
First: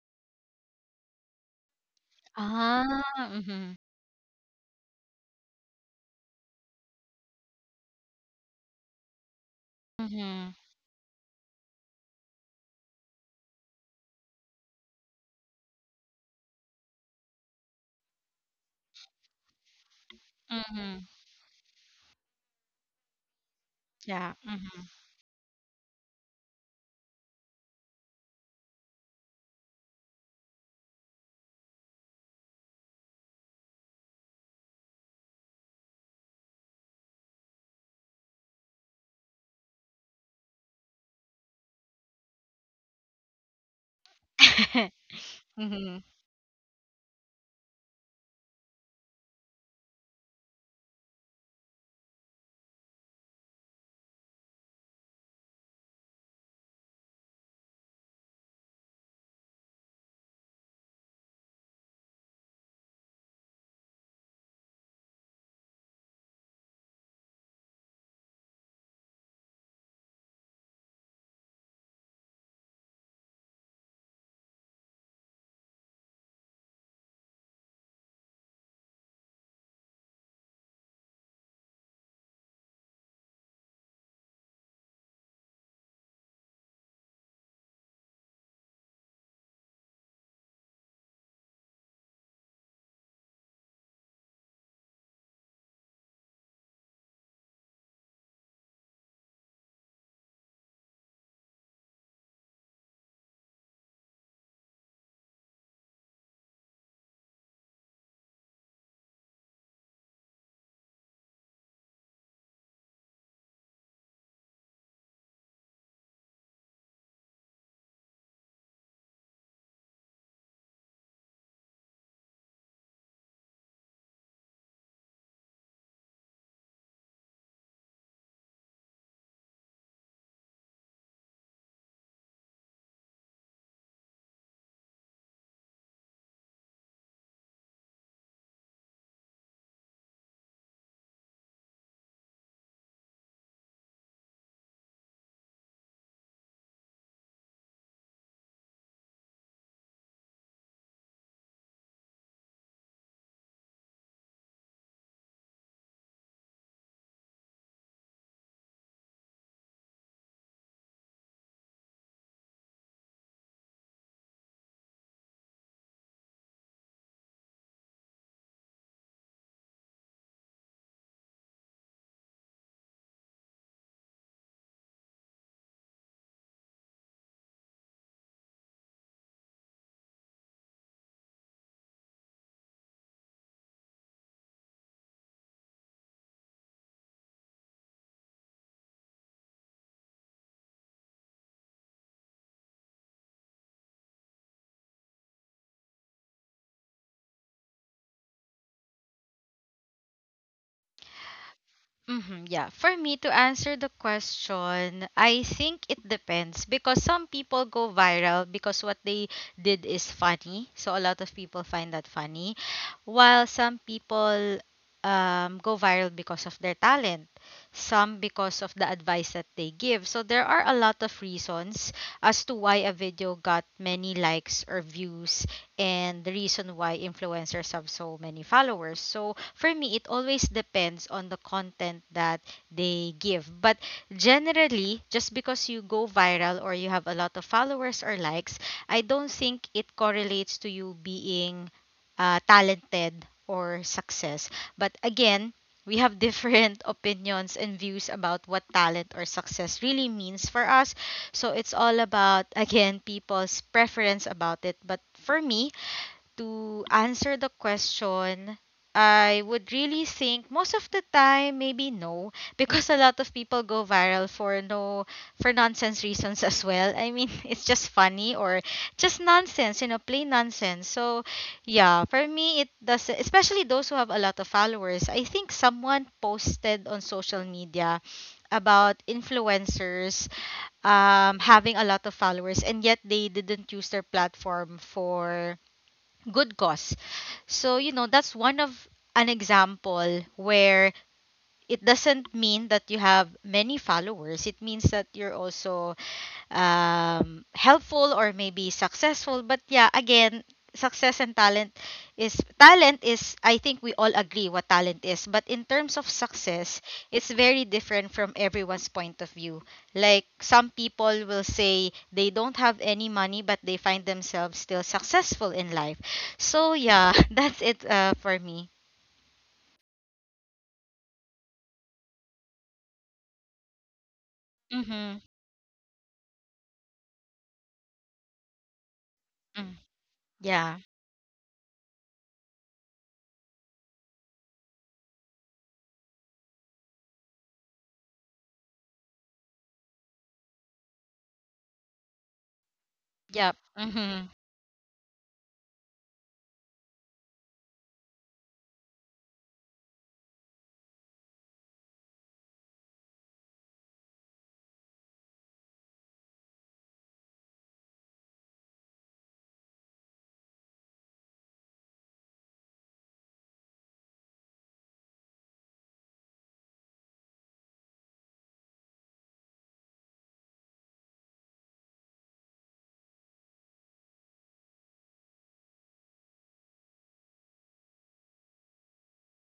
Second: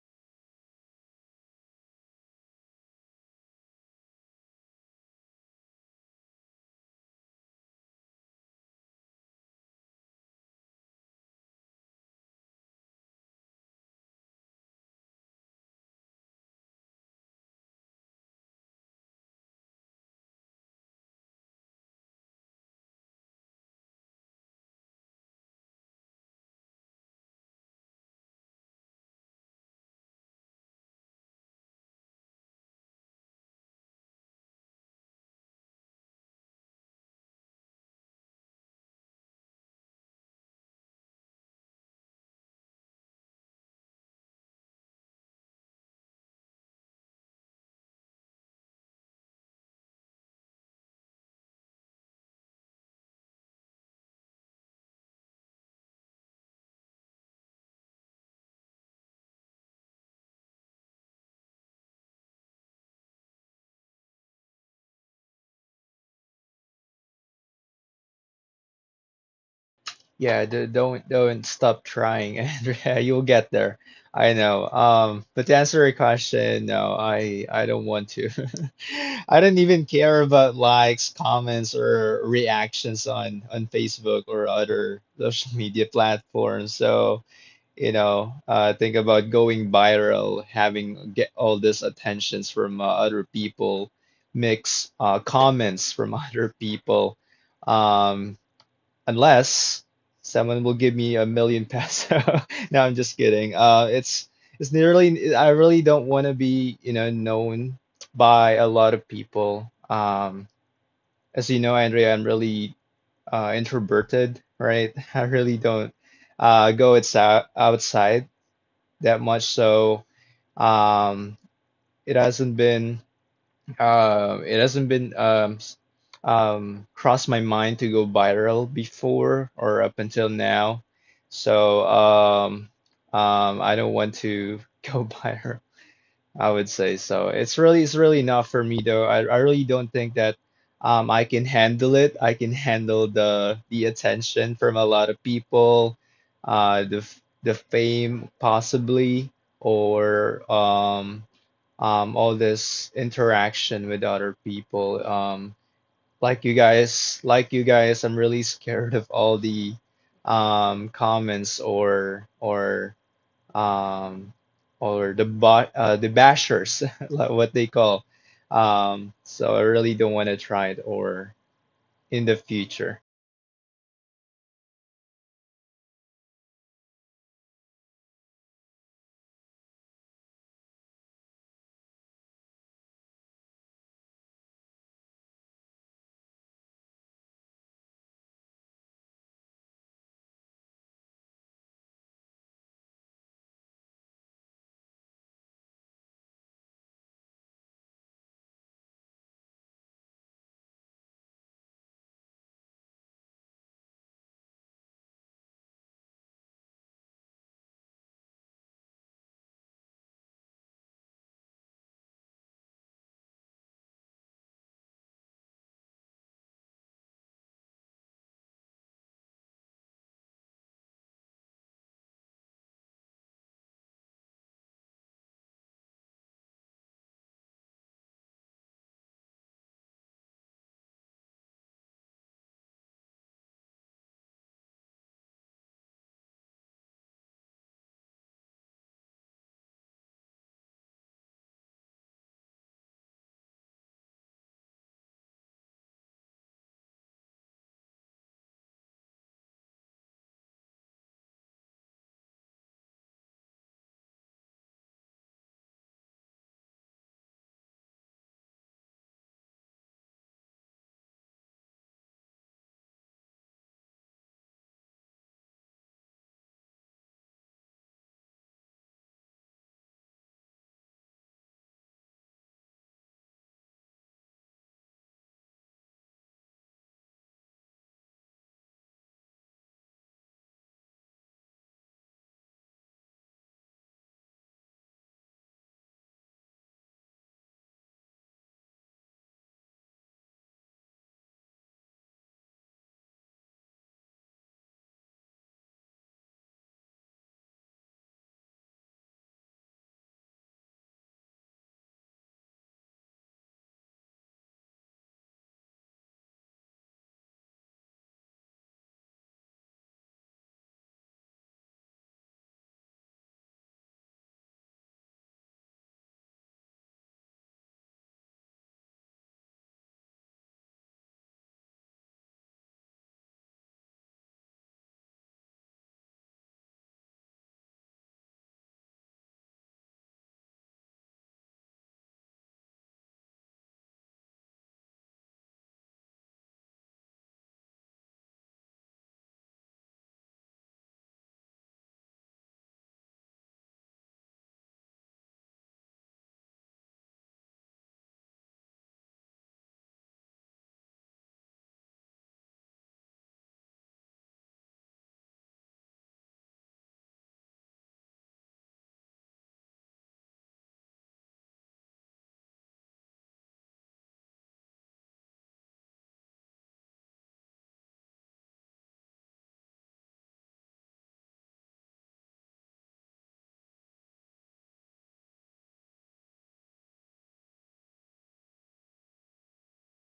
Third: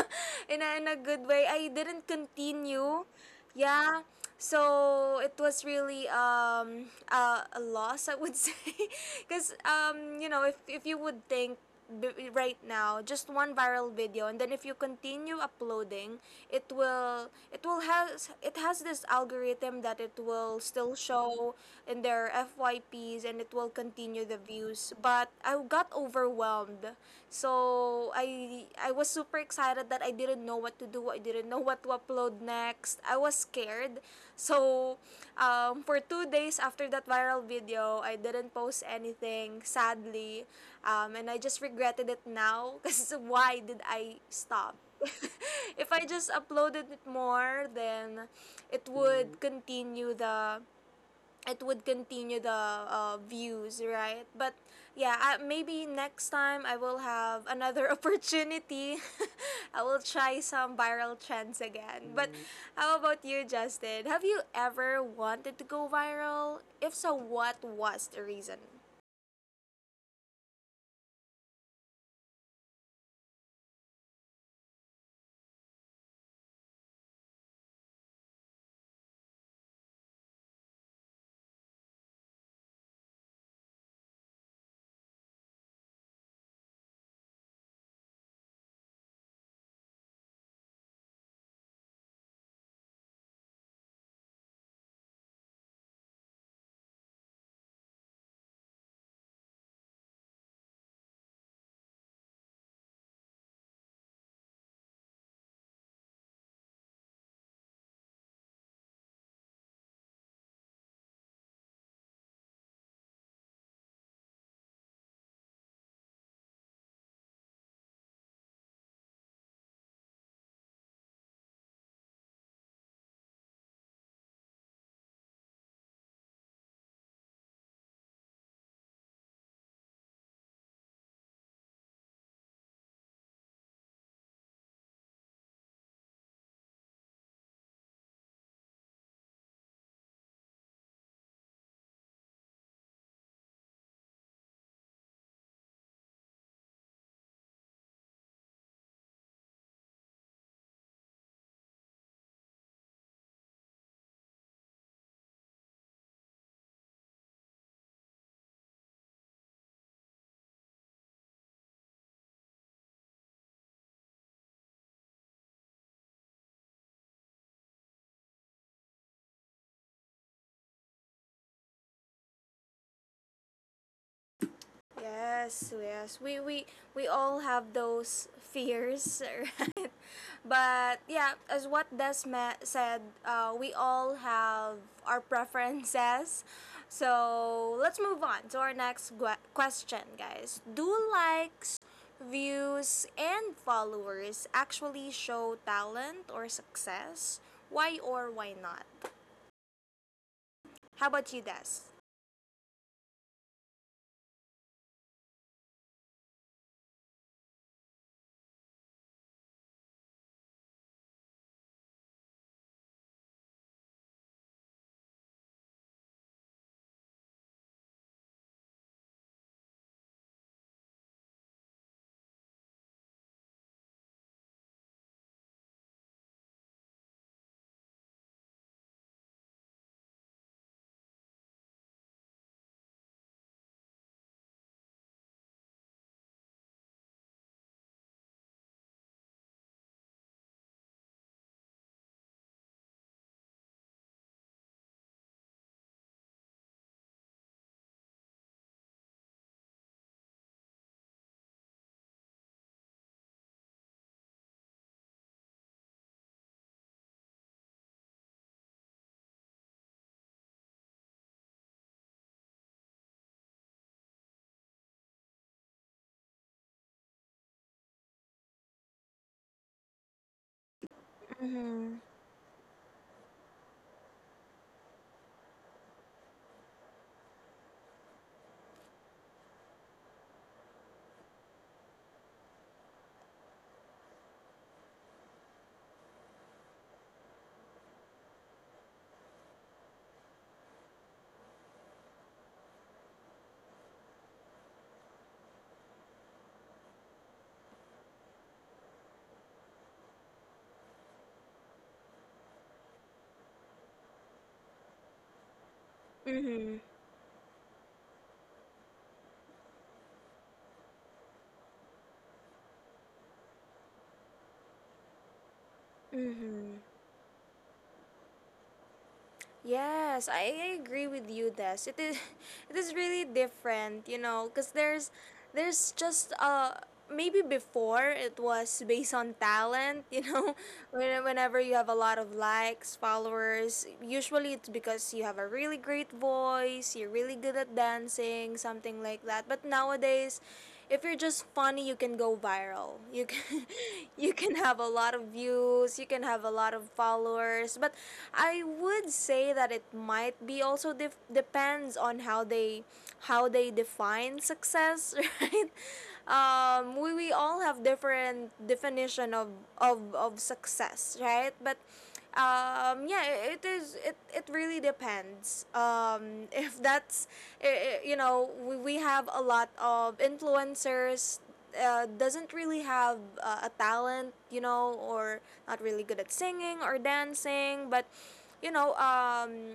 S1: in a good way. I didn't continue.
S3: Ah. Mhm.
S1: Yeah. So it was really, a loss, I would say. Because, you know,
S3: Mhm.
S1: if you would think, right now, just one viral video, and then if you continue uploading, it has this algorithm that it will still
S3: Mhm.
S1: show in their FYPs, and it will continue
S3: Yeah.
S1: the
S3: Mhm.
S1: views. But I got overwhelmed, so I was super excited that I didn't know what to do. I didn't know what to upload next. I was scared. So, for 2 days after that viral video, I didn't post anything, sadly. And I just regretted it now, because why did I stop? If
S3: Mm-hmm.
S1: I just uploaded it more, then it would continue the, views, right? But yeah, I, maybe next time I will have another opportunity. I will try some viral trends again. Mm. But how about you, Justin? Have you ever wanted to go viral? If so, what was the reason?
S2: Yeah, don't stop trying, Andrea. You'll get there. I know. But to answer your question, no, I don't want to. I don't even care about likes, comments, or reactions on Facebook or other social media platforms. So you know think about going viral having get all this attentions from other people mix comments from other people, um, unless someone will give me a million peso. No, I'm just kidding. It's nearly I really don't want to be, you know, known by a lot of people. As you know, Andrea, I'm really introverted, right? I really don't go outside that much. So um, it hasn't been it hasn't been crossed my mind to go viral before or up until now. So I don't want to go viral. I would say so. It's really not for me though. I really don't think that I can handle it. I can handle the attention from a lot of people, the the fame possibly or all this interaction with other people. Like you guys, I'm really scared of all the comments um, or the the bashers, like what they call. So I really don't want to try it or in the future.
S1: Yes, yes. We we all have those fears. But yeah, as what Des said, we all have our preferences. So let's move on to our next question, guys. Do likes, views, and followers actually show talent or success? Why or why not? How about you, Des?
S3: Mm-hmm, yeah. For me to answer the question, I think it depends, because some people go viral because what they did is funny. So a lot of people find that funny, while some people go viral because of their talent, some because of the advice that they give. So there are a lot of reasons as to why a video got many likes or views, and the reason why influencers have so many followers. So for me, it always depends on the content that they give. But generally, just because you go viral or you have a lot of followers or likes, I don't think it correlates to you being talented or success. But again, we have different opinions and views about what talent or success really means for us. So it's all about, again, people's preference about it. But for me, to answer the question, I would really think most of the time maybe no, because a lot of people go viral for no for nonsense reasons as well. I mean, it's just funny or just nonsense, you know, plain nonsense. So,
S1: Mm-hmm.
S3: yeah, for me it does, especially those who have a lot of followers. I think someone posted on social media about influencers having a lot of followers and yet they didn't use their platform for good cause. So, you know, that's one of an example where it doesn't mean that you have many followers. It means that you're also helpful or maybe successful. But yeah, again, success and talent is, I think, we all agree what talent is. But in terms of
S1: Mm-hmm.
S3: success, it's very different from everyone's point of view. Like some people will say they don't have any money, but they find themselves still successful in life. So yeah, that's it for me.
S1: Yes, I agree with you, Des. It is it is really different, you know, because there's
S3: Mm-hmm.
S1: there's just uh, maybe before it was based on
S3: Mm.
S1: talent, you know,
S3: Yeah.
S1: whenever you have a lot of likes, followers, usually it's because you have a really great voice, you're really good at dancing, something like that. But nowadays, if you're just funny, you can go viral. You
S3: Yep.
S1: can you
S3: Mm-hmm.
S1: can have a lot of views, you can have a lot of followers. But I would say that it might be also depends on how they, how they define success, right? We all have different definition of, of success, right? But um yeah it is, it really depends, um. If that's, eh, eh, you know, we have a lot of influencers, doesn't really have, a talent, you know, or not really good at singing or dancing. But, you know, um,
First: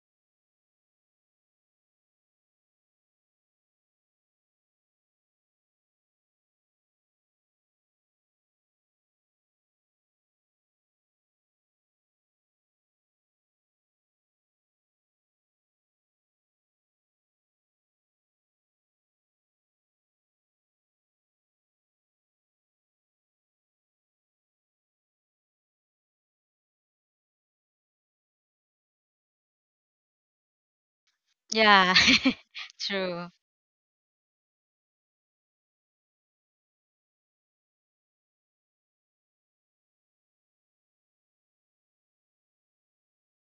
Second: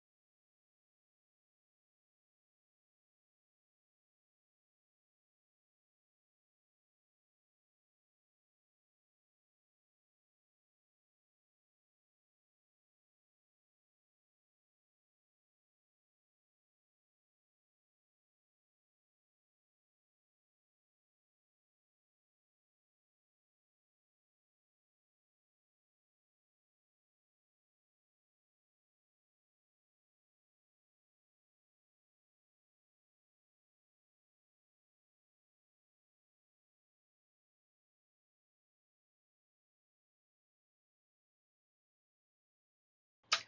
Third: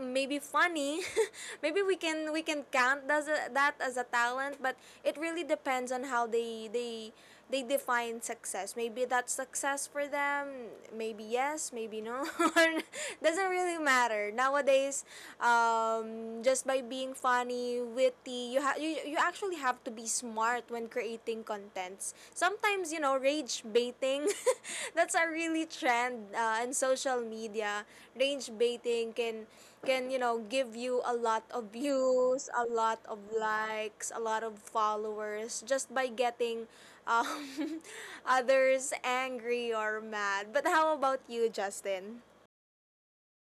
S1: maybe funny. Maybe we can count as a, that as a talent. But it really depends on how they define success. Maybe that's success for them, maybe yes, maybe no. Doesn't really matter nowadays. Just by being funny, witty, you, you actually have to be smart when creating contents. Sometimes, you know, rage baiting, that's a really trend, in social media. Rage baiting can you know give you a lot of
S3: Yeah.
S1: views, a lot of
S3: True.
S1: likes, a lot of followers, just by getting, um, others angry or mad. But how about you, Justin?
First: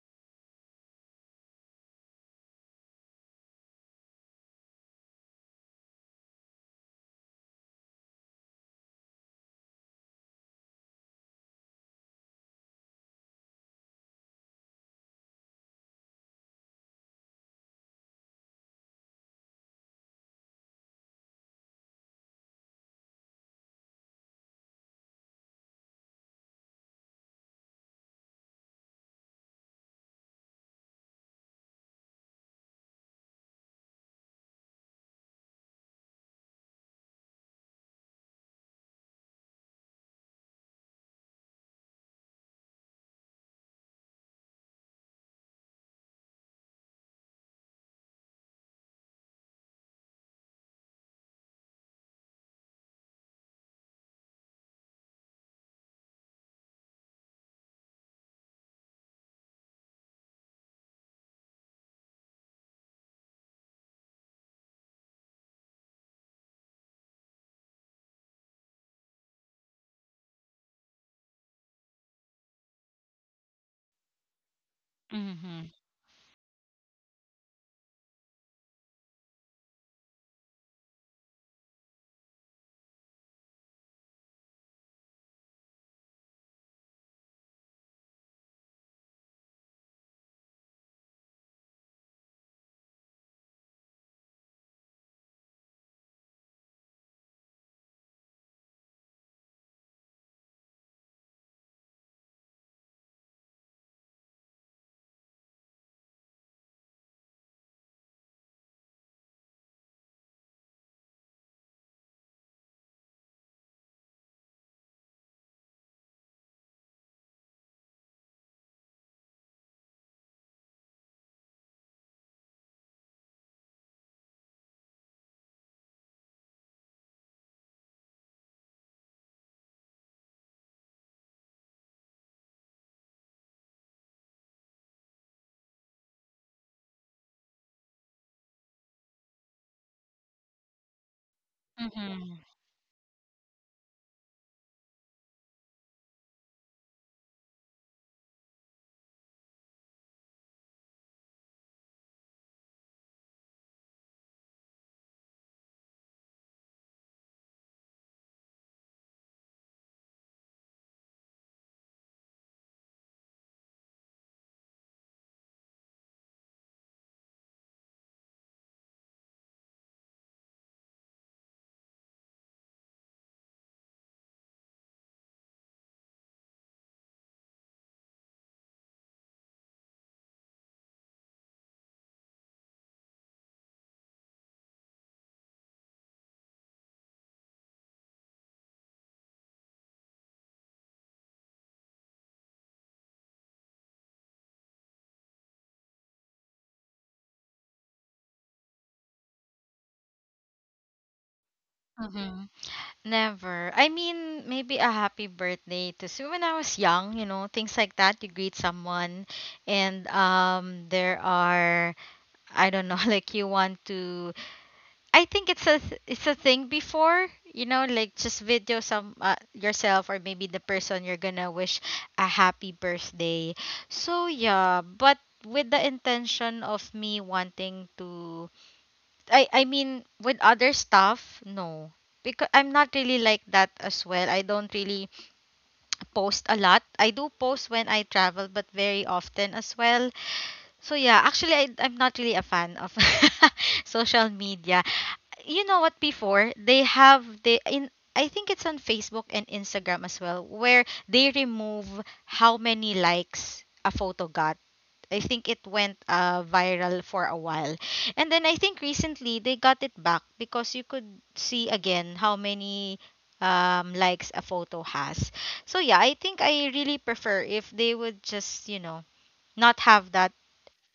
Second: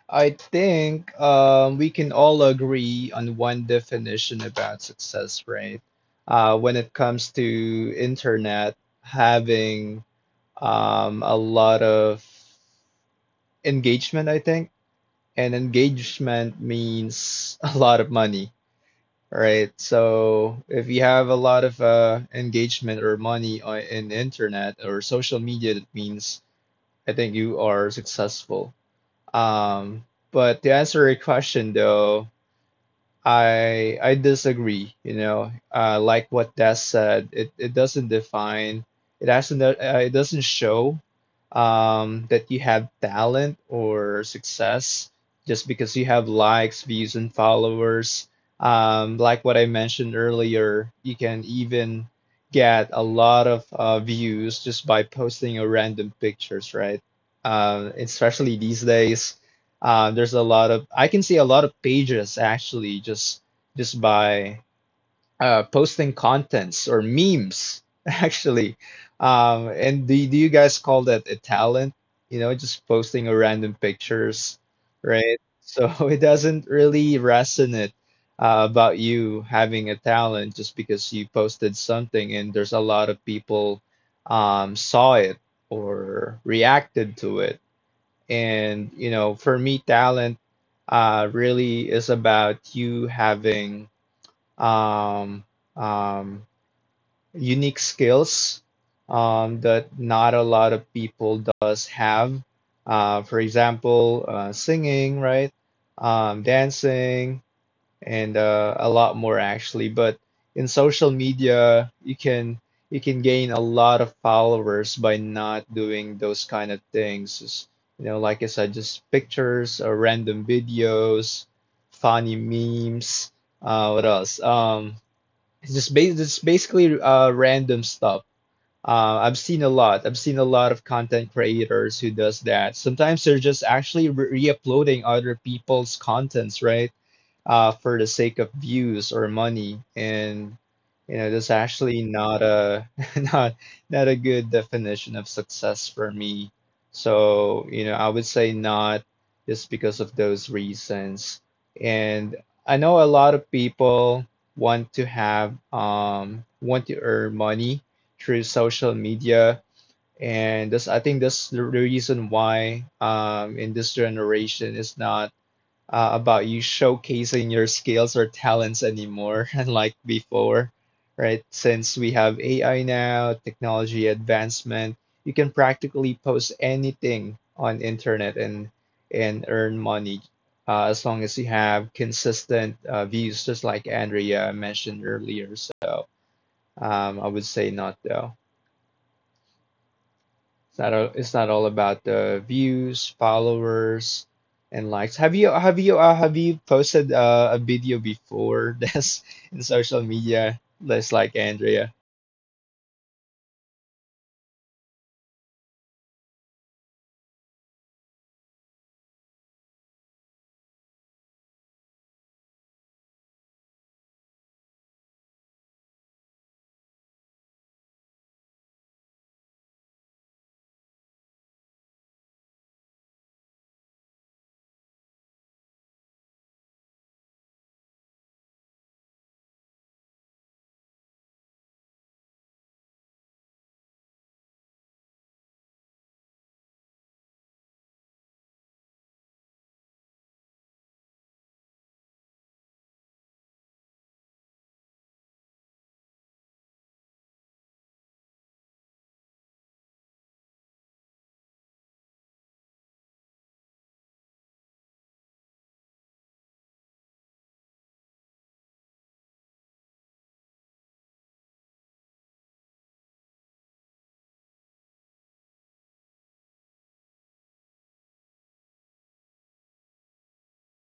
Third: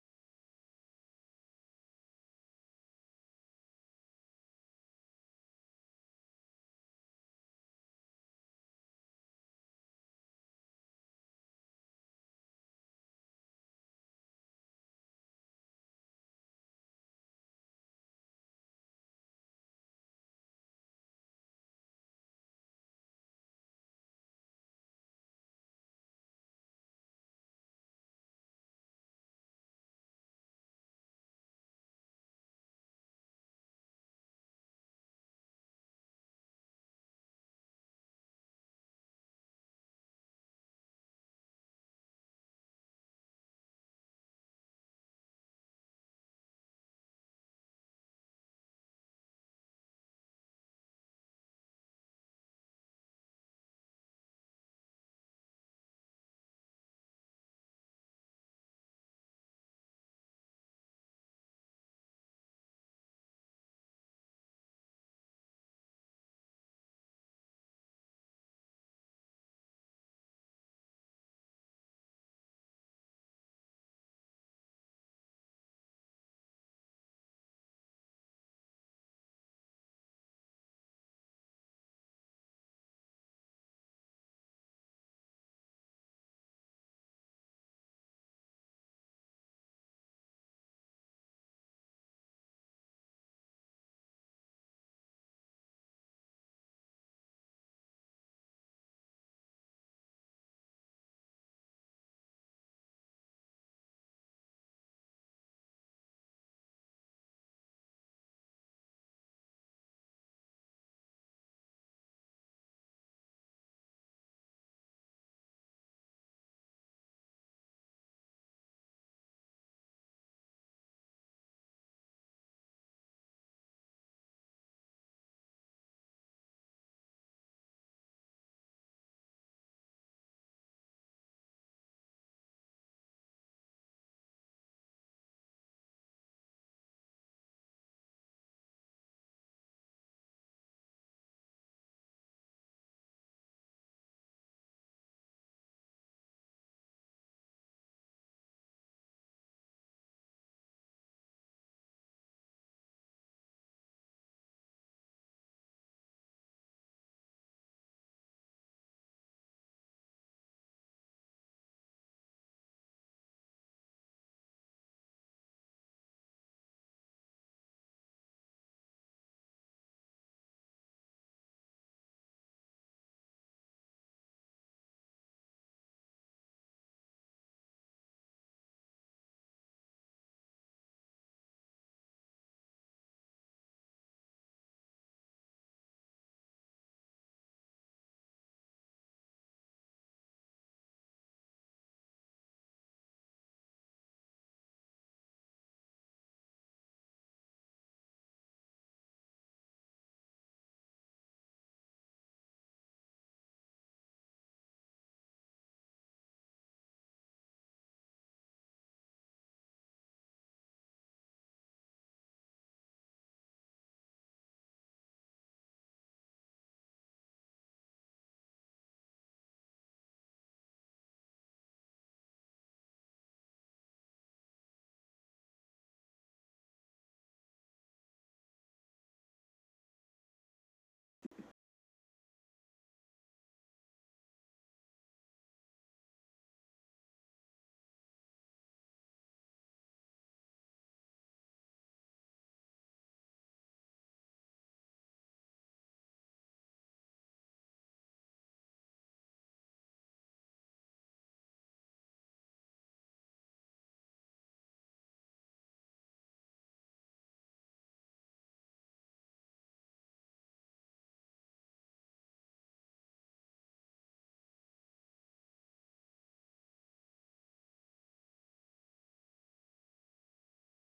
S2: I think we can all agree on one definition about success, right? When it comes to internet, having a lot of engagement, I think, and engagement means a lot of money. All right. So if you have a lot of engagement or money in internet or social media, that means I think you are successful. Um, but to answer your question though, I disagree. You know, like what Des said, it doesn't define, it doesn't uh, it doesn't show that you have talent or success just because you have likes, views, and followers. Like what I mentioned earlier, you can even get a lot of views just by posting a random pictures, right? Especially these days there's a lot of I can see a lot of pages actually just by posting contents or memes actually. And do you guys call that a talent? You know, just posting a random pictures, right?
S3: Mm-hmm.
S2: So it doesn't really resonate about you having a talent just because you posted something and there's a lot of people saw it or reacted to it. And, you know, for me, talent really is about you having um, um, unique skills that not a lot of people does have. For example, singing, right? Dancing, and a lot more actually. But in social media, you can gain a lot of followers by not doing those kind of things. Just, you know, like I said, just pictures or random videos, funny memes. What else? It's basically random stuff. I've seen a lot of content creators who does that. Sometimes they're just actually re-uploading other people's contents, right? For the sake of views or money, and you know that's actually
S3: Mm-hmm.
S2: not a not not a good definition of success for me. So you know I would say not, just because of those reasons. And I know a lot of people want to earn money through social media, and this I think that's the reason why in this generation is not about you showcasing your skills or talents anymore, unlike before, right? Since we have AI now, technology advancement, you can practically post anything on internet and earn money as long as you have consistent views, just like Andrea mentioned earlier. So I would say not though. It's not all about the views, followers, and likes. Have you posted a video before this in social media? Just like Andrea.
S3: Mm-hmm. Never. I mean, maybe a happy birthday to so when I was young, you know, things like that. You greet someone, and there are, I don't know, like you want to. I think it's a thing before, you know, like just video some yourself or maybe the person you're gonna wish a happy birthday. So yeah, but with the intention of me wanting to, I mean, with other stuff, no. Because I'm not really like that as well. I don't really post a lot. I do post when I travel, but very often as well. So yeah, actually I'm not really a fan of social media. You know what, before, they, in, I think, it's on Facebook and Instagram as well, where they remove how many likes a photo got. I think it went viral for a while. And then I think recently they got it back, because you could see again how many likes a photo has. So yeah, I think I really prefer if they would just, you know, not have that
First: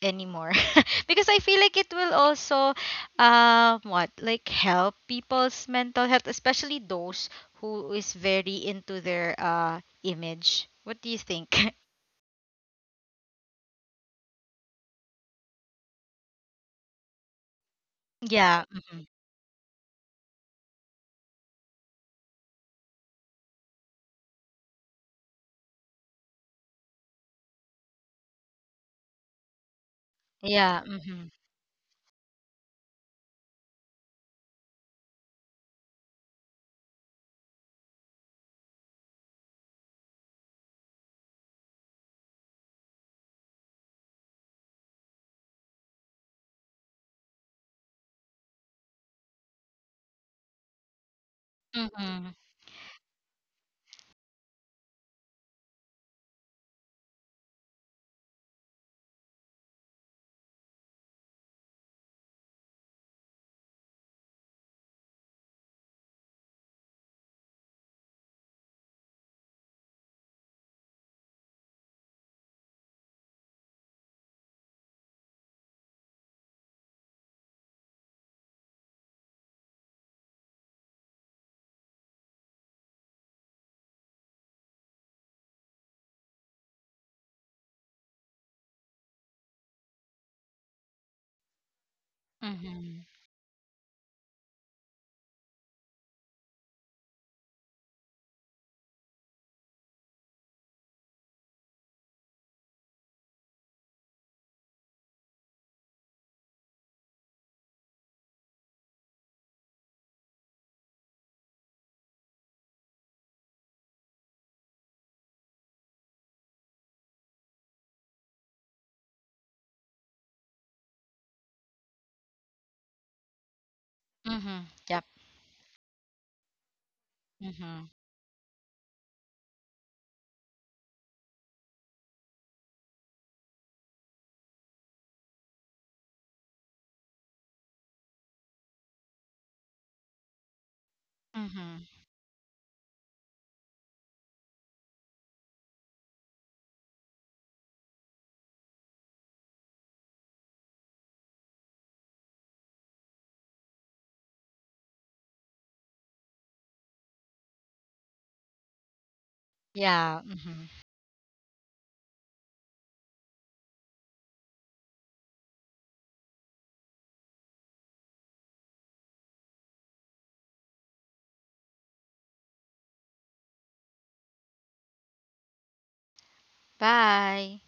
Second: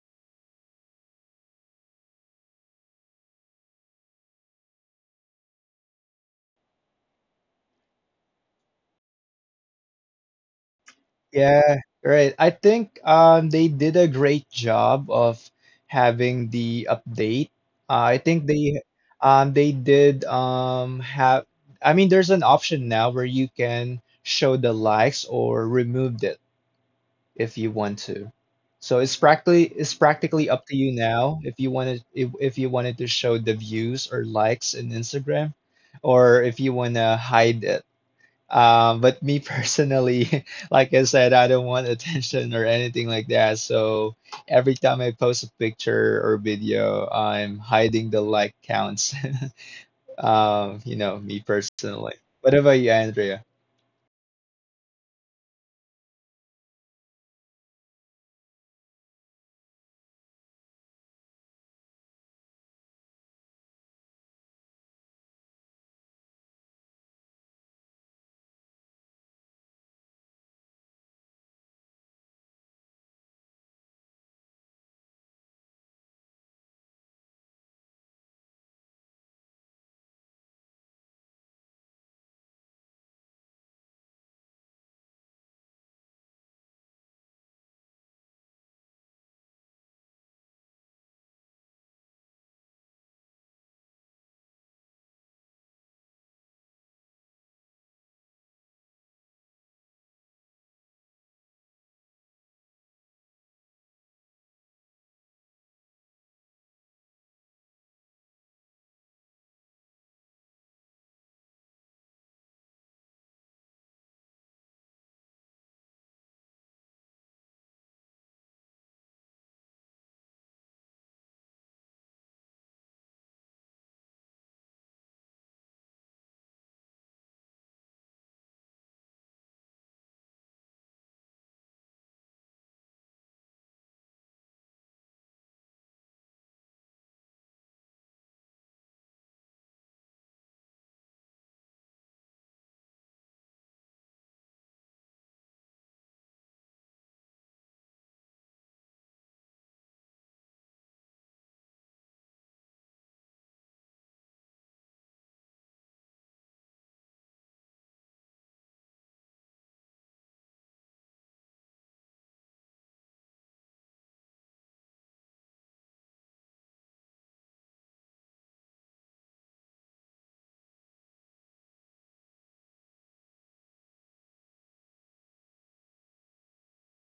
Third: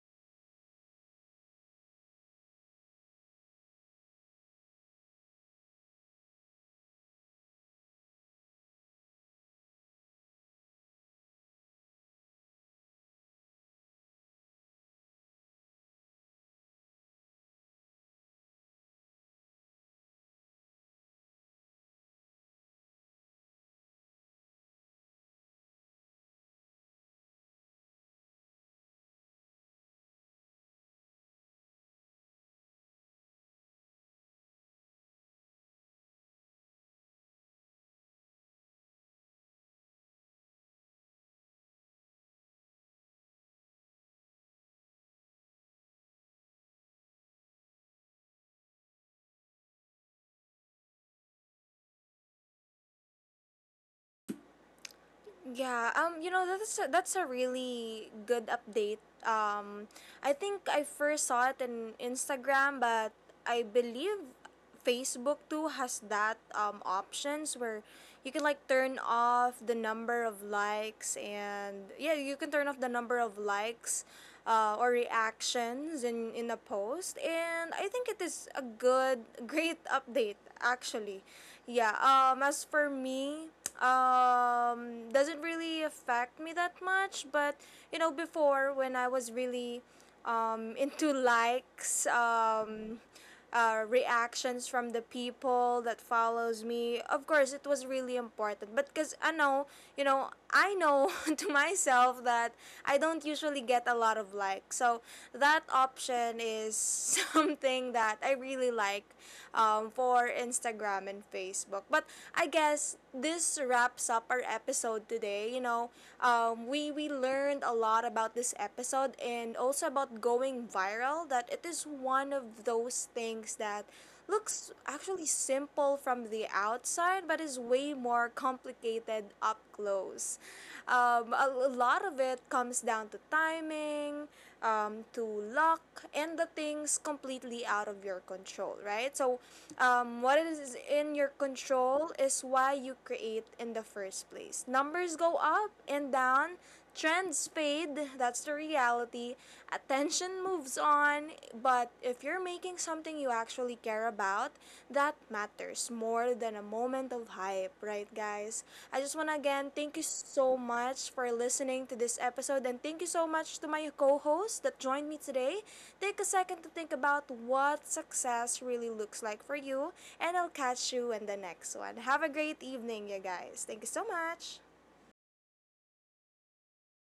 S3: anymore, because I feel like it will also, what like, help people's mental health, especially those who is very into their image. What do you think?
S2: Yeah, right. I think they did a great job of having the update. I think
S3: Yeah. Mhm.
S2: they did have I mean there's an option now where you can show the likes or remove the if you want to. So it's practically up to
S3: Yeah.
S2: you
S3: Mhm.
S2: now if you wanted to show the views or likes in Instagram or if you want to hide it. But me personally, like I said, I don't want attention or anything like that. So every time I post a picture or video, I'm hiding the like counts. You know, me personally.
S3: Mhm.
S2: What about you, Andrea?
S1: Yeah, you know, that's a really good update. I think I first saw it in Instagram, but I believe Facebook too has that, options where you can like turn off the number of likes. And yeah, you can turn off the number of likes, or reactions in a post. And I think it is a good great update, actually. Yeah, as for me, doesn't really affect me that much. But, you know, before, when I was really, into likes,
S3: Mhm.
S1: reactions from the people that follows me, of course it was really important. But because I know, you know, I know, to myself, that I don't usually get a lot of likes, so that option is something that I really like, for Instagram and Facebook. But I guess this wraps up our episode today. You know, we learned a lot about this episode, and also about going viral. That it is one of those things that
S3: Mhm.
S1: looks
S3: Yep.
S1: actually simple from the outside but is
S3: Mhm.
S1: way more complicated up close. A lot of it comes down to timing, to luck, and the things completely out of your control, right? So, what is in your
S3: Mhm.
S1: control is why you create in the first place. Numbers go up and down, trends fade, that's the reality. Attention moves on, but if you're making something you actually care about, that matters more than a moment of hype, right, guys? I just want to again thank you
S3: Yeah.
S1: so
S3: Mhm.
S1: much for listening to this episode, and thank you so much to my co host that joined me today. Take a second to think about what success really looks like for you, and I'll catch you in the next one. Have a great evening, you guys. Thank you so much.
S3: Bye.